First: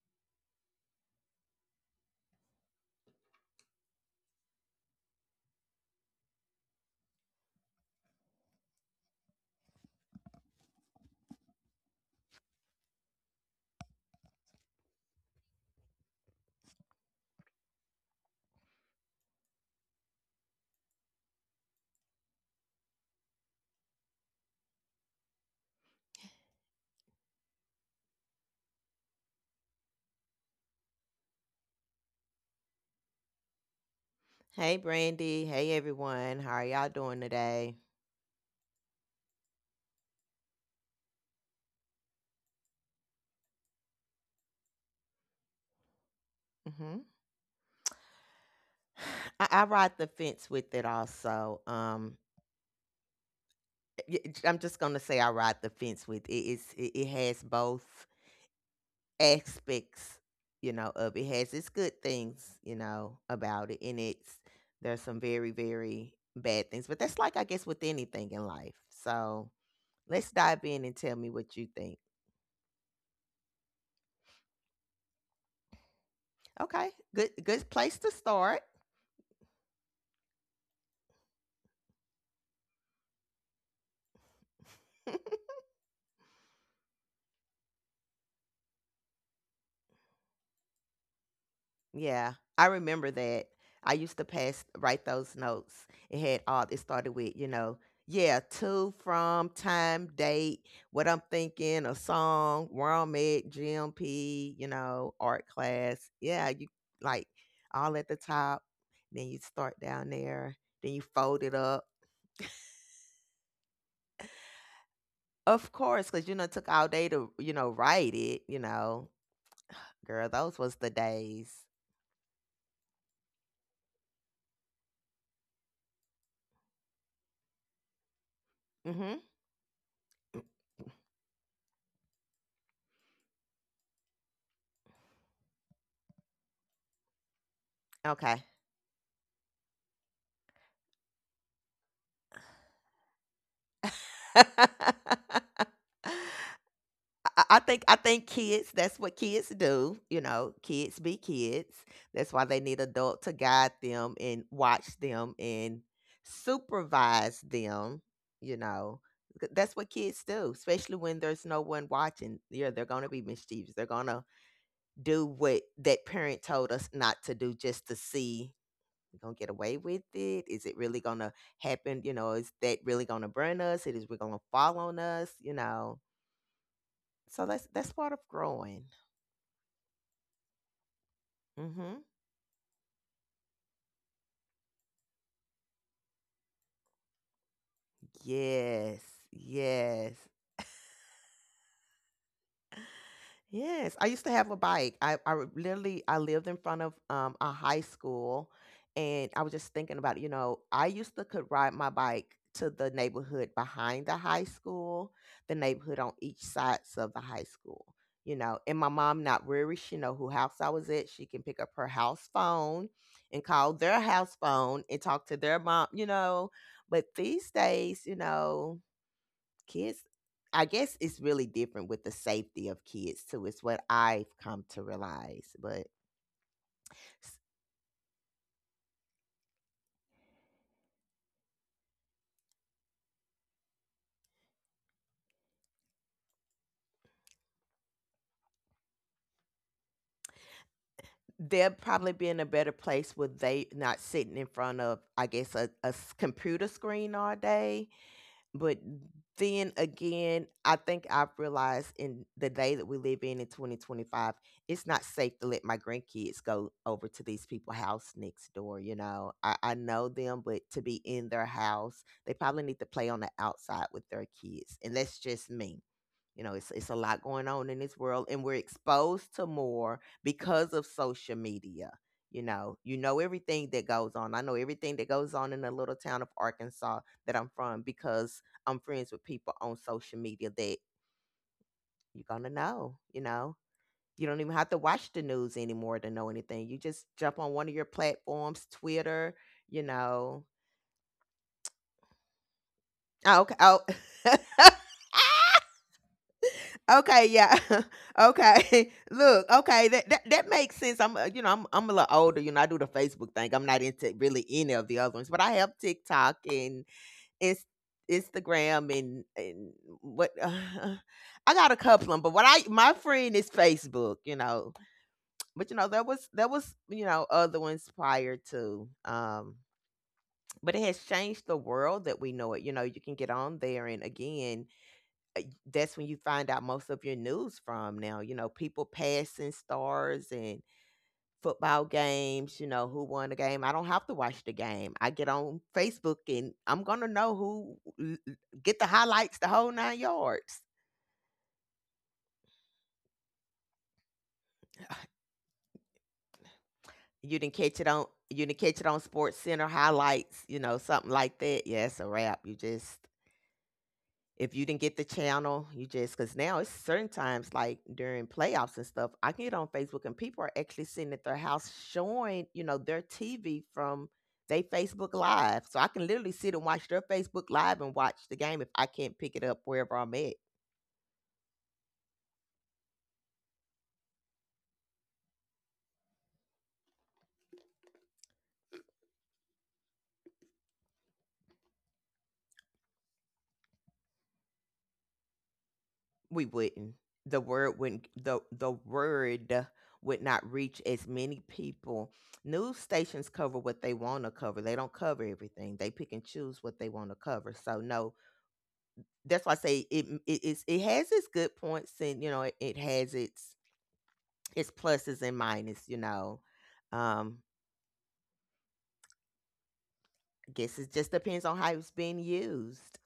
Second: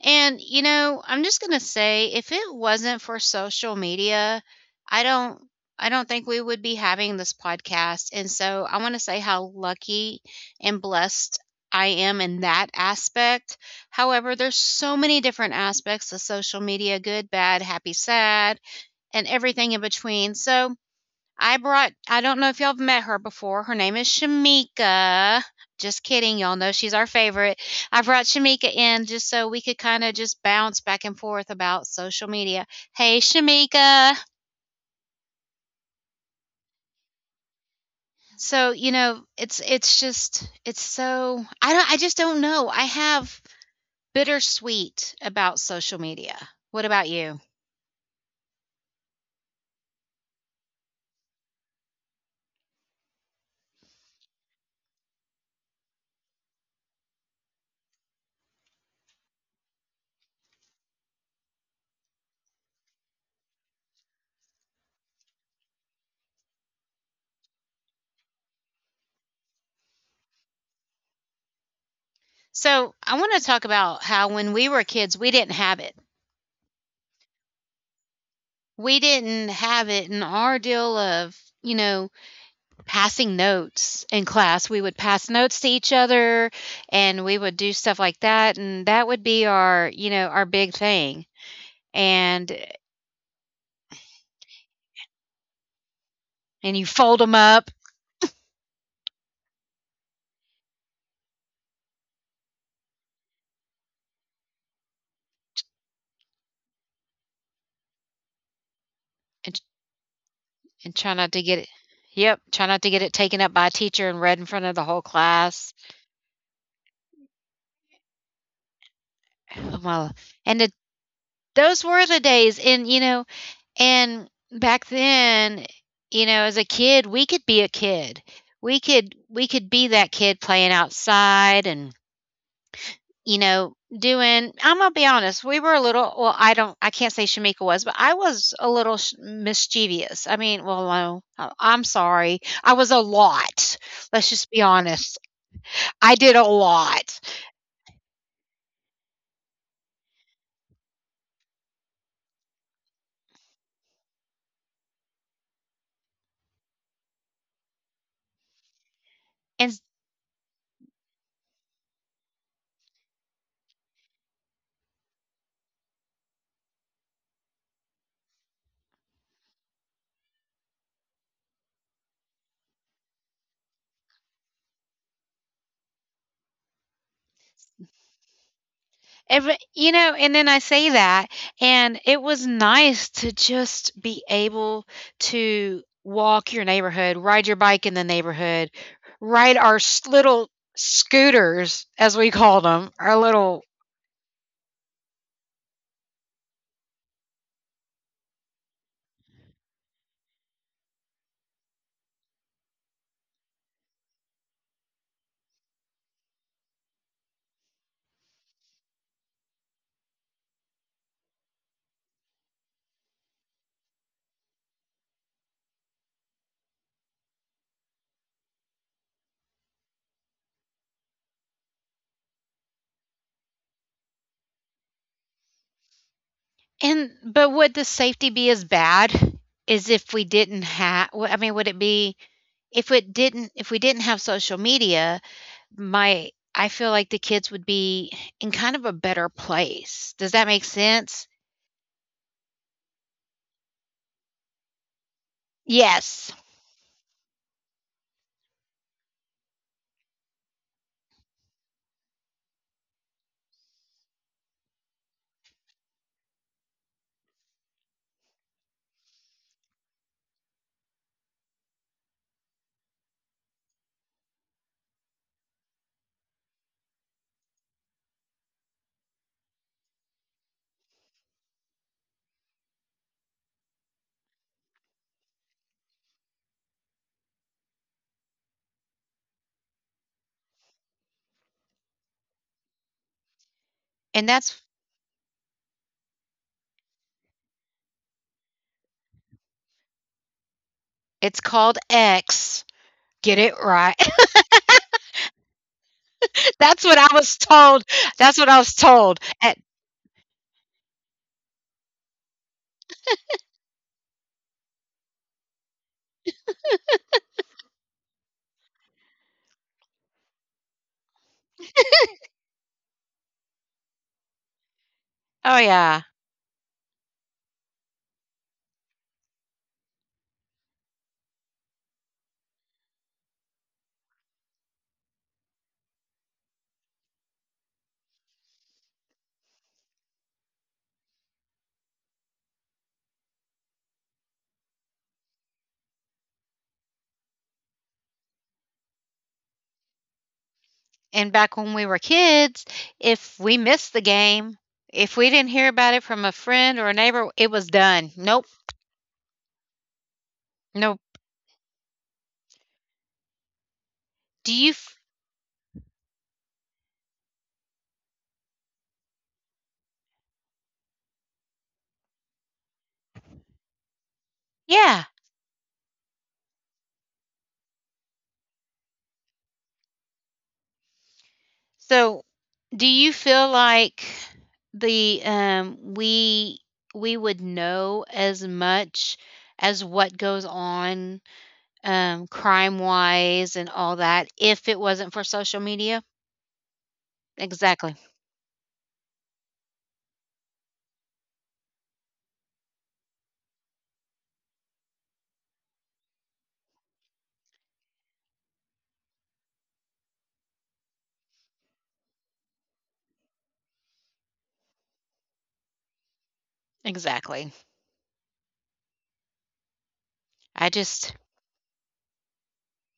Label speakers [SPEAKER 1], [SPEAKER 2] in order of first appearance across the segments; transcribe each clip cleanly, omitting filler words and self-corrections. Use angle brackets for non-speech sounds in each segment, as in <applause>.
[SPEAKER 1] And, you know, I'm just going to say if it wasn't for social media, I don't. I don't think we would be having this podcast. And so I want to say how lucky and blessed I am in that aspect. However, there's so many different aspects of social media, good, bad, happy, sad, and everything in between. So I brought, I don't know if y'all have met her before. Her name is Shamika. Just kidding. Y'all know she's our favorite. I brought Shamika in just so we could kind of just bounce back and forth about social media. Hey, Shamika.
[SPEAKER 2] Hey, Brandy. Hey, everyone. How are y'all doing today?
[SPEAKER 1] So, you know, it's just, it's so, I just don't know. I have bittersweet about social media. What
[SPEAKER 2] hmm
[SPEAKER 1] about you?
[SPEAKER 2] I ride the fence with it also. I'm just gonna say I ride the fence with it. It has both aspects, you know. Of it has its good things, you know, about it, and it's there's some very very bad things. But that's like, I guess, with anything in life. So let's dive in and tell me what you think.
[SPEAKER 1] So, I want to talk about how when we were kids, we didn't have it.
[SPEAKER 2] Okay, good place to start.
[SPEAKER 1] We didn't have it in our deal of, you know, passing notes in class. We would pass notes to each other, and we would do stuff like that, and that would be our, you know, our big thing.
[SPEAKER 2] Yeah,
[SPEAKER 1] And
[SPEAKER 2] I remember that. I used to pass write those notes. It had all
[SPEAKER 1] and
[SPEAKER 2] it
[SPEAKER 1] you
[SPEAKER 2] started
[SPEAKER 1] fold them
[SPEAKER 2] with, you
[SPEAKER 1] up
[SPEAKER 2] know, yeah, to, from, time, date, what I'm thinking, a song, where I'm at, GMP, you know, art class. Yeah, you like all at the top. Then you
[SPEAKER 1] and,
[SPEAKER 2] start down there. Then
[SPEAKER 1] and
[SPEAKER 2] you
[SPEAKER 1] try not
[SPEAKER 2] fold
[SPEAKER 1] to
[SPEAKER 2] it
[SPEAKER 1] get it
[SPEAKER 2] up.
[SPEAKER 1] yep, try not to get it taken up by a teacher and read in front of the whole
[SPEAKER 2] Of
[SPEAKER 1] class.
[SPEAKER 2] course, because, you know, it took all day to, you know, write it, you know.
[SPEAKER 1] Oh, my.
[SPEAKER 2] Girl, those
[SPEAKER 1] And it,
[SPEAKER 2] was the days.
[SPEAKER 1] those were the days. And, you know, and back then, you know, as a kid, we could be a kid.
[SPEAKER 2] Mm-hmm.
[SPEAKER 1] We could be that
[SPEAKER 2] Mm.
[SPEAKER 1] kid playing outside. And, you know, doing, I'm gonna be honest, we were a little, well, I don't, I can't say Shamika was, but I
[SPEAKER 2] Okay.
[SPEAKER 1] was a little sh mischievous. I mean, well, no, I'm sorry. I was a lot. Let's just be honest. I did a
[SPEAKER 2] <laughs>
[SPEAKER 1] lot.
[SPEAKER 2] I think I think kids. That's what kids do. You know, kids be kids. That's why they need adult to guide them and watch them and supervise them. You know, that's
[SPEAKER 1] And
[SPEAKER 2] what kids do, especially when there's no one watching. Yeah, they're gonna be mischievous. They're gonna do what that parent told us not to do, just to see. We gonna get away with it? Is it really gonna happen? You know, is that really gonna burn us? It is. We're gonna fall on us. You know, so that's part of growing.
[SPEAKER 1] every you know, and then I say that,
[SPEAKER 2] Mm-hmm.
[SPEAKER 1] and it was nice to just be able to walk your neighborhood, ride your bike in the neighborhood,
[SPEAKER 2] Yes.
[SPEAKER 1] ride our s
[SPEAKER 2] Yes.
[SPEAKER 1] little scooters, as we called them, our little.
[SPEAKER 2] Yes. I used to have a bike. I would literally I lived in front of a high school, and I was just thinking about, you know, I used to could ride my bike to the neighborhood behind the high school, the neighborhood on each sides of the high school. You know, and my mom not worried, she know who house I was at. She can pick up her house phone and call their house phone and talk to their mom, you know. But these days, you know, kids, I guess it's really different with the safety of kids too, it's what I've come to realize, but
[SPEAKER 1] And
[SPEAKER 2] s-
[SPEAKER 1] But would the safety be as bad as if we didn't have I mean, would it be, if we didn't have social media? My I feel like the kids would be in kind of a better place. Does that make sense?
[SPEAKER 2] they'll probably be in a better place with they not sitting in front of, I guess,
[SPEAKER 1] Yes.
[SPEAKER 2] computer screen all day. But then again, I think I've realized in the day that we live in 2025, it's not safe to let my grandkids go over to these people's house next door. You know, I know them, but to be in their house, they probably need to play on the outside with their kids. And that's just me. You know, it's a lot going on in this world, and we're exposed to more because of social media. You know everything that goes on. I know everything that goes on in the little town of Arkansas that I'm from, because I'm friends with people on social media that you're gonna know. You
[SPEAKER 1] And
[SPEAKER 2] don't even have
[SPEAKER 1] that's
[SPEAKER 2] to watch the news anymore to know anything. You just jump on one of your platforms, Twitter, you know.
[SPEAKER 1] It's called X.
[SPEAKER 2] Oh,
[SPEAKER 1] Get
[SPEAKER 2] okay.
[SPEAKER 1] it
[SPEAKER 2] Oh.
[SPEAKER 1] right.
[SPEAKER 2] <laughs>
[SPEAKER 1] <laughs> That's what I
[SPEAKER 2] Okay,
[SPEAKER 1] was
[SPEAKER 2] yeah.
[SPEAKER 1] told.
[SPEAKER 2] <laughs>
[SPEAKER 1] That's what I was
[SPEAKER 2] Okay. <laughs>
[SPEAKER 1] told.
[SPEAKER 2] Look,
[SPEAKER 1] At
[SPEAKER 2] okay, that makes sense. I'm, you know, I'm a little older, you know. I do the Facebook thing. I'm not into really any of the other ones, but I have TikTok and Inst Instagram, and what <sighs> I got a couple of them, but what I my friend is Facebook, you know. But
[SPEAKER 1] Oh
[SPEAKER 2] you know,
[SPEAKER 1] yeah.
[SPEAKER 2] you know, other ones prior to, but it has changed the world that we know it. You know, you can get on there and again, uh, that's when you find out most of your news from now. You know, people passing stars, and football games, you know, who won the game. I don't have to watch the game. I get on Facebook and I'm going to know who get the highlights, the whole nine yards.
[SPEAKER 1] And back when we were kids, if we missed the game, if we didn't hear about it from a friend or a neighbor, it was done.
[SPEAKER 2] You
[SPEAKER 1] Nope,
[SPEAKER 2] didn't catch it on Sports Center highlights, you know,
[SPEAKER 1] nope.
[SPEAKER 2] something like that. Yeah, it's a wrap. You just if
[SPEAKER 1] Do
[SPEAKER 2] you
[SPEAKER 1] you?
[SPEAKER 2] didn't get the channel, you just, because now it's certain times like during playoffs and stuff, I can get on Facebook and people are actually sitting at their house showing, you know, their TV from they Facebook
[SPEAKER 1] Yeah.
[SPEAKER 2] Live. So I can literally sit and watch their Facebook Live and watch the game if I can't pick it up wherever I'm at.
[SPEAKER 1] So, do you feel like the we would know as much as what goes on, crime wise and all that, if it wasn't for social media?
[SPEAKER 2] We wouldn't.
[SPEAKER 1] Exactly.
[SPEAKER 2] The word would not reach as many people. News stations cover what they want to cover. They don't cover everything. They pick and choose what they want to cover. So no, that's why I say it has its good points, and you know, it has its pluses and minus, you know. Um
[SPEAKER 1] Exactly.
[SPEAKER 2] I guess
[SPEAKER 1] I
[SPEAKER 2] it just
[SPEAKER 1] just
[SPEAKER 2] depends on how it's being used.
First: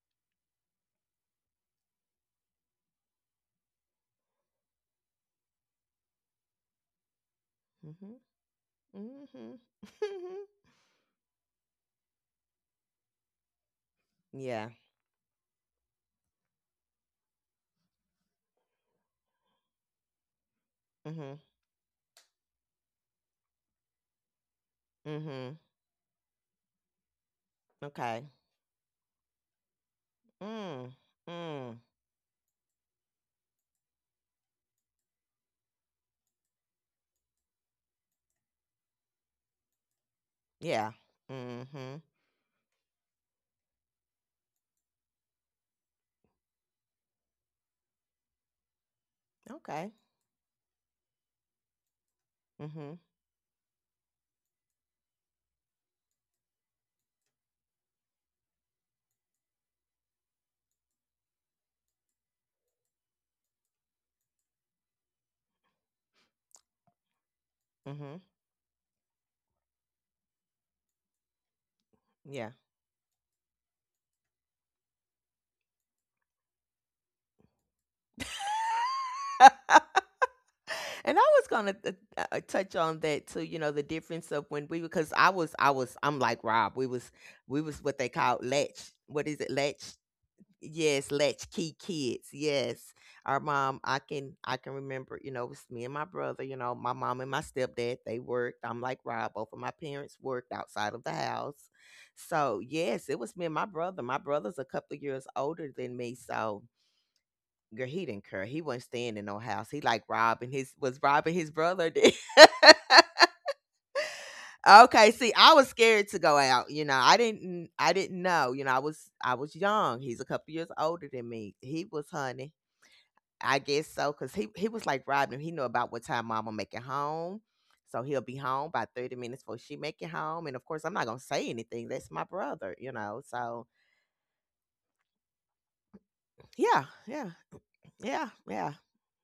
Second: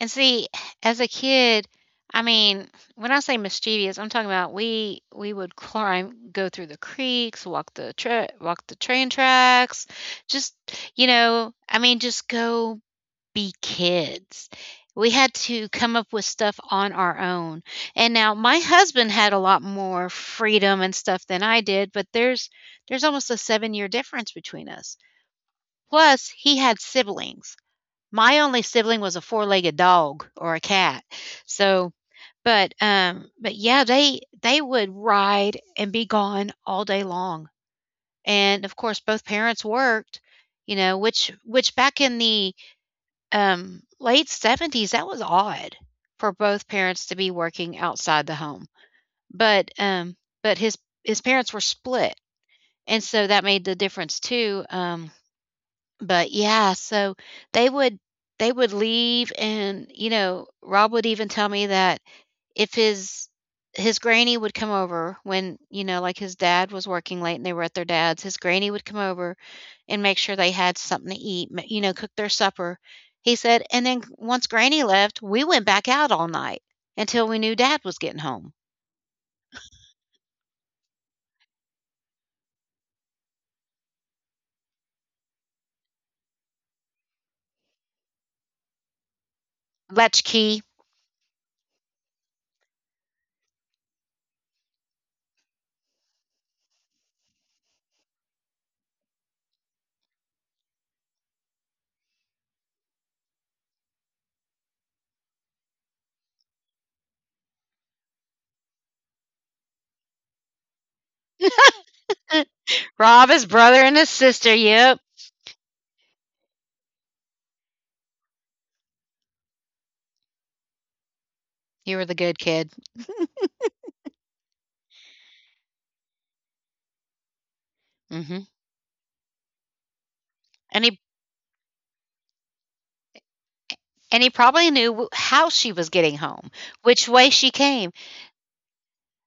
[SPEAKER 1] And see, as a kid, I mean, when I say mischievous, I'm talking about we would climb, go through the creeks, walk the
[SPEAKER 2] Mhm.
[SPEAKER 1] walk the train
[SPEAKER 2] Mhm.
[SPEAKER 1] tracks,
[SPEAKER 2] <laughs>
[SPEAKER 1] just, you know, I mean, just go be kids.
[SPEAKER 2] Yeah.
[SPEAKER 1] We had to come up with stuff on our own. And now my husband had a lot more freedom and stuff than
[SPEAKER 2] Mhm.
[SPEAKER 1] I did, but there's almost a 7-year difference between us.
[SPEAKER 2] Mhm.
[SPEAKER 1] Plus, he had siblings.
[SPEAKER 2] Okay.
[SPEAKER 1] My only sibling was a four-legged dog or a
[SPEAKER 2] Mm.
[SPEAKER 1] cat.
[SPEAKER 2] Mm.
[SPEAKER 1] So, but yeah, they would ride and be gone all day long. And, of course, both parents worked, you
[SPEAKER 2] Yeah.
[SPEAKER 1] know, which back
[SPEAKER 2] Mhm.
[SPEAKER 1] in the, late '70s, that was odd for both parents to be working outside the home. But,
[SPEAKER 2] Okay.
[SPEAKER 1] um but his parents were split,
[SPEAKER 2] Mhm.
[SPEAKER 1] and so that made the difference too. But yeah, so they would they would leave. And, you know, Rob would even tell me that if his granny would come over when, you know, like his dad was working late and they were at their dad's,
[SPEAKER 2] Mhm.
[SPEAKER 1] his granny would come over and make sure they had something to eat, ma you know, cook their
[SPEAKER 2] Yeah.
[SPEAKER 1] supper. He said, and then once granny left, we went back out all night until we knew dad was getting home.
[SPEAKER 2] <laughs> And I was gonna touch on that too. You know, the difference of when we because I'm like Rob. We was what they call latch. What is it? Latch.
[SPEAKER 1] Latchkey.
[SPEAKER 2] Yes, latch key kids. Yes, our mom. I can remember. You know, it was me and my brother. You know, my mom and my stepdad, they worked. I'm like Rob. Both of my parents worked outside of the house. So yes, it was me and my brother. My brother's a couple of years older than me. So, girl, he didn't care. He wasn't staying in no house. He like robbing his was robbing his brother. Then. <laughs>
[SPEAKER 1] Rob, his brother, and his sister, yep.
[SPEAKER 2] Okay, see, I was scared to go out. You know, I didn't know. You know, I was young. He's a couple years older than me. He
[SPEAKER 1] You were
[SPEAKER 2] was
[SPEAKER 1] the good
[SPEAKER 2] honey.
[SPEAKER 1] kid.
[SPEAKER 2] I guess so, cause he was like robbing him. He knew about what time mama make it home. So he'll be
[SPEAKER 1] Mhm.
[SPEAKER 2] home by 30 minutes before she make it home. And of
[SPEAKER 1] And
[SPEAKER 2] course I'm
[SPEAKER 1] he
[SPEAKER 2] not gonna say anything. That's my brother, you know. So
[SPEAKER 1] And he probably knew w how she was getting home,
[SPEAKER 2] yeah,
[SPEAKER 1] which way
[SPEAKER 2] yeah,
[SPEAKER 1] she came.
[SPEAKER 2] yeah, yeah.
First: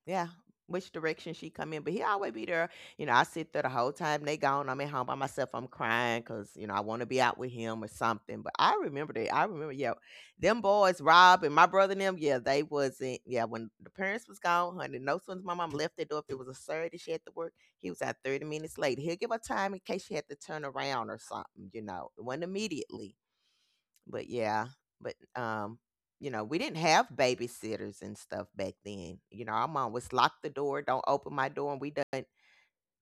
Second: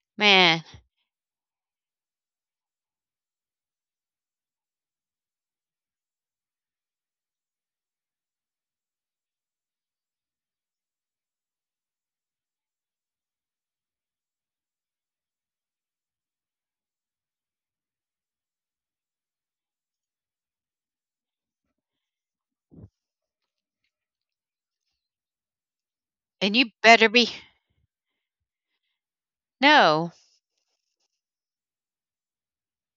[SPEAKER 2] Yeah.
[SPEAKER 1] Man,
[SPEAKER 2] Which direction she come in, but he always be there. You know, I sit there the whole time they gone. I'm at home by myself. I'm crying because you know I want to be out with him or something. But I remember that. I remember, yeah, them boys, Rob and my brother and them. Yeah, they wasn't. Yeah, when the parents was gone, honey, no sooner my mom left the door. If it was a Saturday, she had to work. He was out 30 minutes late. He'll give her time in case she had to turn around or something. You know, it wasn't immediately, but yeah, but you know,
[SPEAKER 1] and
[SPEAKER 2] we
[SPEAKER 1] you
[SPEAKER 2] didn't
[SPEAKER 1] better
[SPEAKER 2] have
[SPEAKER 1] be
[SPEAKER 2] babysitters and stuff back then. You know, our mom
[SPEAKER 1] no,
[SPEAKER 2] was lock the door, don't open my door, and we didn't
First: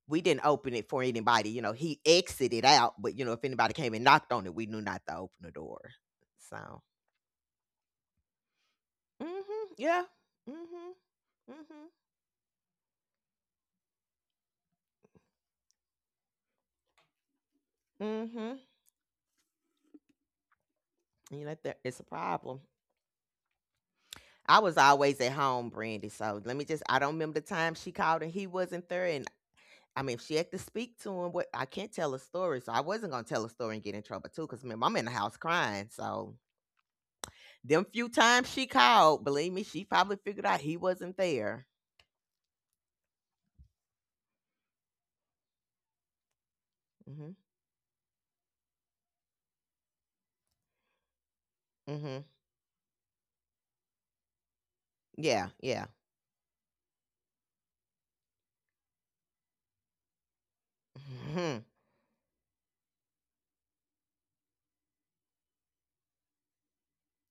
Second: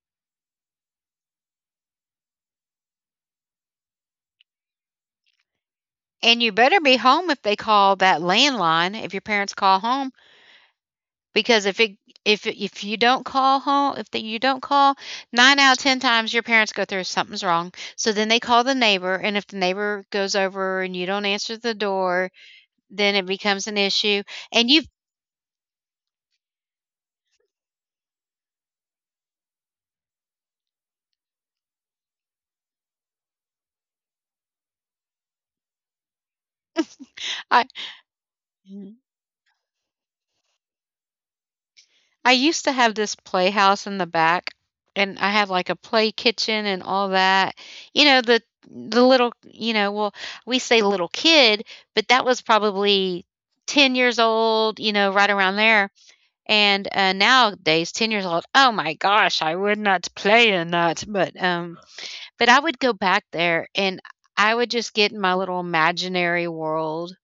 [SPEAKER 2] we didn't open it for anybody. You know, he exited out, but you know, if anybody came and knocked on it, we knew not to open the door.
[SPEAKER 1] and you
[SPEAKER 2] So,
[SPEAKER 1] better be home if they call that landline, if your
[SPEAKER 2] mm
[SPEAKER 1] parents
[SPEAKER 2] hmm.
[SPEAKER 1] call
[SPEAKER 2] Yeah.
[SPEAKER 1] home.
[SPEAKER 2] Hmm.
[SPEAKER 1] Because if you don't call home, if that you don't call, 9 out of 10 times your parents go through, "Something's wrong." So
[SPEAKER 2] Hmm.
[SPEAKER 1] then they
[SPEAKER 2] Hmm.
[SPEAKER 1] call the neighbor, and if the neighbor goes over and you don't
[SPEAKER 2] You know,
[SPEAKER 1] answer
[SPEAKER 2] there,
[SPEAKER 1] the
[SPEAKER 2] it's a
[SPEAKER 1] door,
[SPEAKER 2] problem.
[SPEAKER 1] then it becomes an issue.
[SPEAKER 2] I
[SPEAKER 1] And
[SPEAKER 2] was
[SPEAKER 1] you
[SPEAKER 2] always at home, Brandy. So let me just—I don't remember the time she called and he wasn't there, and I mean, if she had to speak to him, what I can't tell a story, so I wasn't gonna tell a story and get in trouble too, because I'm in the house crying. So
[SPEAKER 1] I
[SPEAKER 2] them few times she called, believe me, she probably figured out he wasn't there.
[SPEAKER 1] I used to have this playhouse in the back, and I had like a play kitchen and all
[SPEAKER 2] Hmm.
[SPEAKER 1] that. You know, the little, you know, well, we say little kid, but
[SPEAKER 2] Hmm.
[SPEAKER 1] that was probably 10 years old, you know, right
[SPEAKER 2] Yeah.
[SPEAKER 1] around
[SPEAKER 2] Yeah.
[SPEAKER 1] there. And, nowadays, 10 years old, oh my gosh, I would not play in that.
[SPEAKER 2] Hmm.
[SPEAKER 1] But I would go back there and I would just get in my little imaginary world,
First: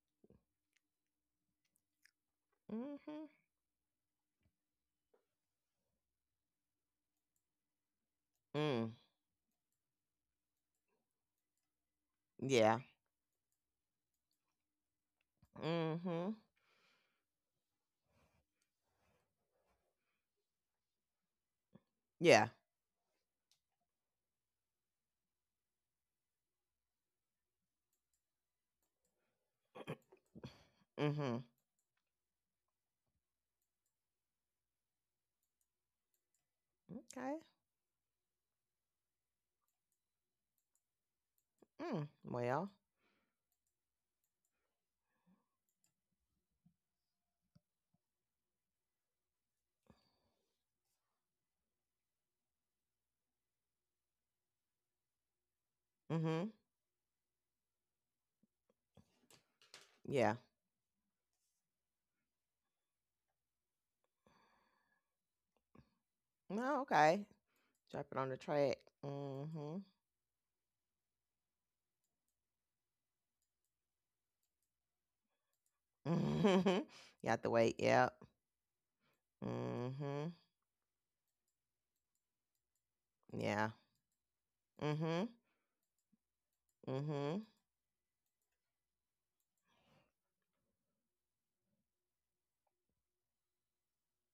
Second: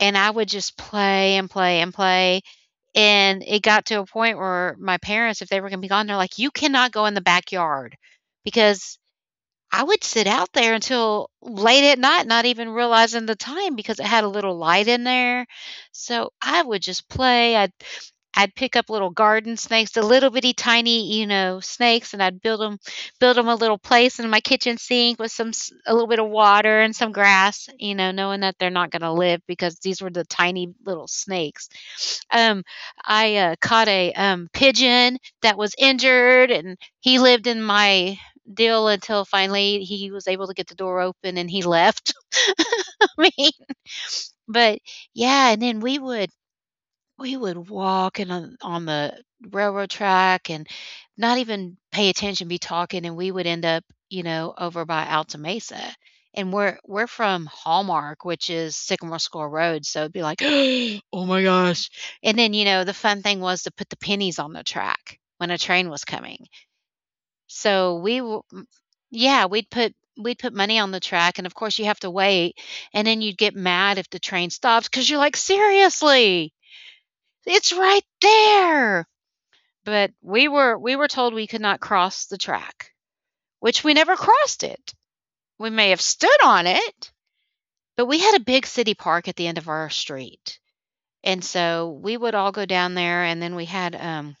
[SPEAKER 1] and I would just play and play and play.
[SPEAKER 2] Hmm.
[SPEAKER 1] And it got to a point where my parents, if they were gonna be gone, they're like, "You cannot go in the backyard,"
[SPEAKER 2] Mm.
[SPEAKER 1] because I would sit out there until late at night, not even
[SPEAKER 2] Yeah.
[SPEAKER 1] realizing the time because it had a little light in there. So
[SPEAKER 2] Hmm.
[SPEAKER 1] I would just play. I'd pick up little garden snakes, the little bitty tiny, you know, snakes, and I'd
[SPEAKER 2] Yeah.
[SPEAKER 1] build them a little place in my kitchen sink with some s a little bit of water and some grass, you know, knowing that they're not gonna live because these were the tiny little
[SPEAKER 2] Hmm.
[SPEAKER 1] snakes. Um, I caught a pigeon that was injured, and he
[SPEAKER 2] Okay.
[SPEAKER 1] lived in my deal until finally he was able to get the door open and he
[SPEAKER 2] Mm.
[SPEAKER 1] left.
[SPEAKER 2] Well.
[SPEAKER 1] <laughs> I mean, but yeah, and then we would walk and on the railroad track and not even pay attention, be talking, and we would end up, you know, over by Alta Mesa. And
[SPEAKER 2] Hmm.
[SPEAKER 1] we're from Hallmark, which is Sycamore Score Road, so it'd be
[SPEAKER 2] Yeah.
[SPEAKER 1] like, <gasps> "Oh my gosh." And then, you know, the fun thing was to put the pennies on the track when a train was coming.
[SPEAKER 2] No. Okay.
[SPEAKER 1] So
[SPEAKER 2] Drop
[SPEAKER 1] we
[SPEAKER 2] it on the
[SPEAKER 1] w m
[SPEAKER 2] track.
[SPEAKER 1] Yeah,
[SPEAKER 2] Hmm.
[SPEAKER 1] we'd put money on the track, and of course, you have to wait, and then you'd get mad if the train stops, because 'cause you're like,
[SPEAKER 2] <laughs>
[SPEAKER 1] "Seriously?"
[SPEAKER 2] Hmm. You have to
[SPEAKER 1] It's
[SPEAKER 2] wait.
[SPEAKER 1] right
[SPEAKER 2] Yep.
[SPEAKER 1] there. But
[SPEAKER 2] Hmm.
[SPEAKER 1] we were told we could not cross the track,
[SPEAKER 2] Yeah.
[SPEAKER 1] which we never crossed it.
[SPEAKER 2] Hmm.
[SPEAKER 1] We may have stood on it,
[SPEAKER 2] Mhm.
[SPEAKER 1] but we had a big city park at the end of our street. And so we would all go down there, and then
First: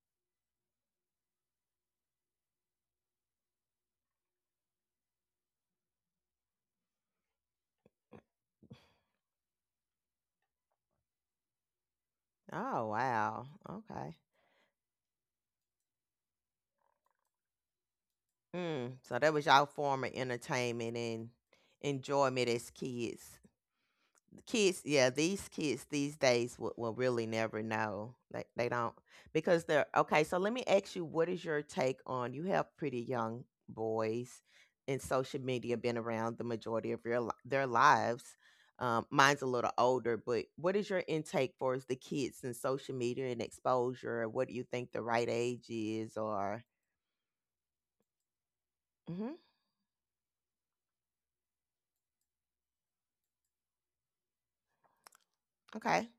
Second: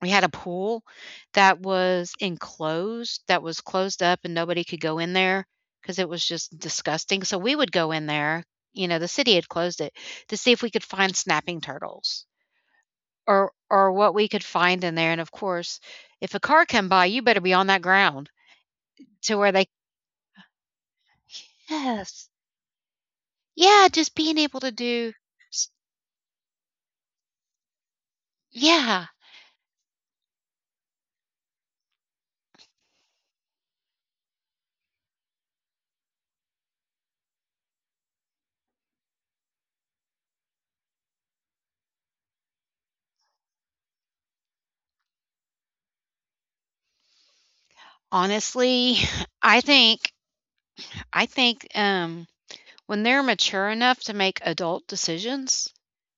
[SPEAKER 1] we had a pool that was enclosed, that was closed up, and nobody could go in there because it was just disgusting. So we would go in there, you know, the city had closed it, to see if we could find snapping turtles.
[SPEAKER 2] Oh, wow.
[SPEAKER 1] Or what
[SPEAKER 2] Okay.
[SPEAKER 1] we could find in there. And of course, if a car come by, you better be on that ground,
[SPEAKER 2] Mm. So that
[SPEAKER 1] to
[SPEAKER 2] was
[SPEAKER 1] where
[SPEAKER 2] y'all
[SPEAKER 1] they
[SPEAKER 2] form of entertainment and
[SPEAKER 1] yes.
[SPEAKER 2] enjoyment as kids.
[SPEAKER 1] Yeah, just being able to
[SPEAKER 2] Yeah,
[SPEAKER 1] do
[SPEAKER 2] these
[SPEAKER 1] s
[SPEAKER 2] kids these days will really never know, they don't,
[SPEAKER 1] yeah.
[SPEAKER 2] because they're okay. So let me ask you, what is your take on, you have pretty young boys and social media been around the majority of your their lives, mine's a little older, but what is your intake for is the kids and social media and exposure? What do you think the right age is, or
[SPEAKER 1] Honestly,
[SPEAKER 2] Hmm.
[SPEAKER 1] <laughs> I think I think, when they're mature enough to make adult decisions
[SPEAKER 2] Okay.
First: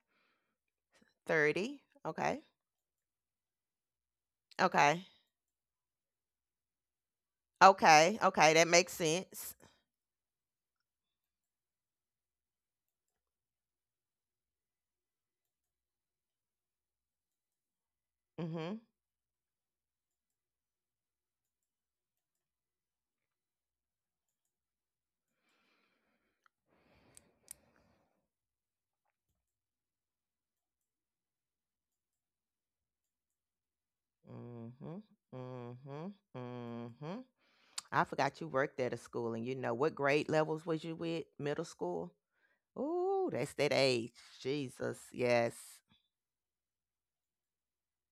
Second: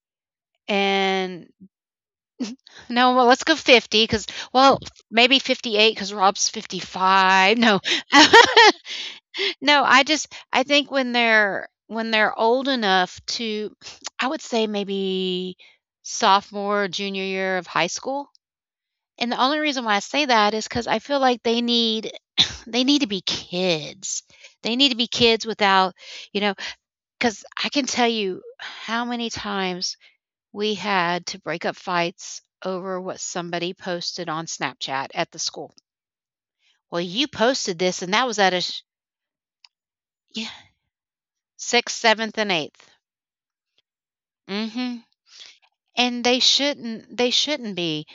[SPEAKER 1] and
[SPEAKER 2] 30. Okay.
[SPEAKER 1] no, well, let's go 50, because, well,
[SPEAKER 2] Okay.
[SPEAKER 1] maybe 58 because Rob's 55. No. <laughs>
[SPEAKER 2] Okay. Okay, that makes sense.
[SPEAKER 1] No, I think when they're old enough to <sniffs> I would say maybe sophomore, junior year of high school.
[SPEAKER 2] Mm-hmm.
[SPEAKER 1] And the only reason why I say that is because I feel like they need <clears throat> they need to be kids. They need to be kids without, you know because I can tell you how many times we had to break up fights over what somebody posted on
[SPEAKER 2] Mhm,
[SPEAKER 1] Snapchat at the school.
[SPEAKER 2] mhm,
[SPEAKER 1] "Well,
[SPEAKER 2] mhm.
[SPEAKER 1] you posted this,
[SPEAKER 2] I
[SPEAKER 1] and that was
[SPEAKER 2] forgot you
[SPEAKER 1] at a
[SPEAKER 2] worked
[SPEAKER 1] sh"
[SPEAKER 2] at a school, and you know, what grade
[SPEAKER 1] Yeah,
[SPEAKER 2] levels was you with? Middle
[SPEAKER 1] 6th,
[SPEAKER 2] school.
[SPEAKER 1] 7th, and 8th.
[SPEAKER 2] Ooh, that's that age. Jesus,
[SPEAKER 1] Mhm.
[SPEAKER 2] yes.
[SPEAKER 1] And they shouldn't be.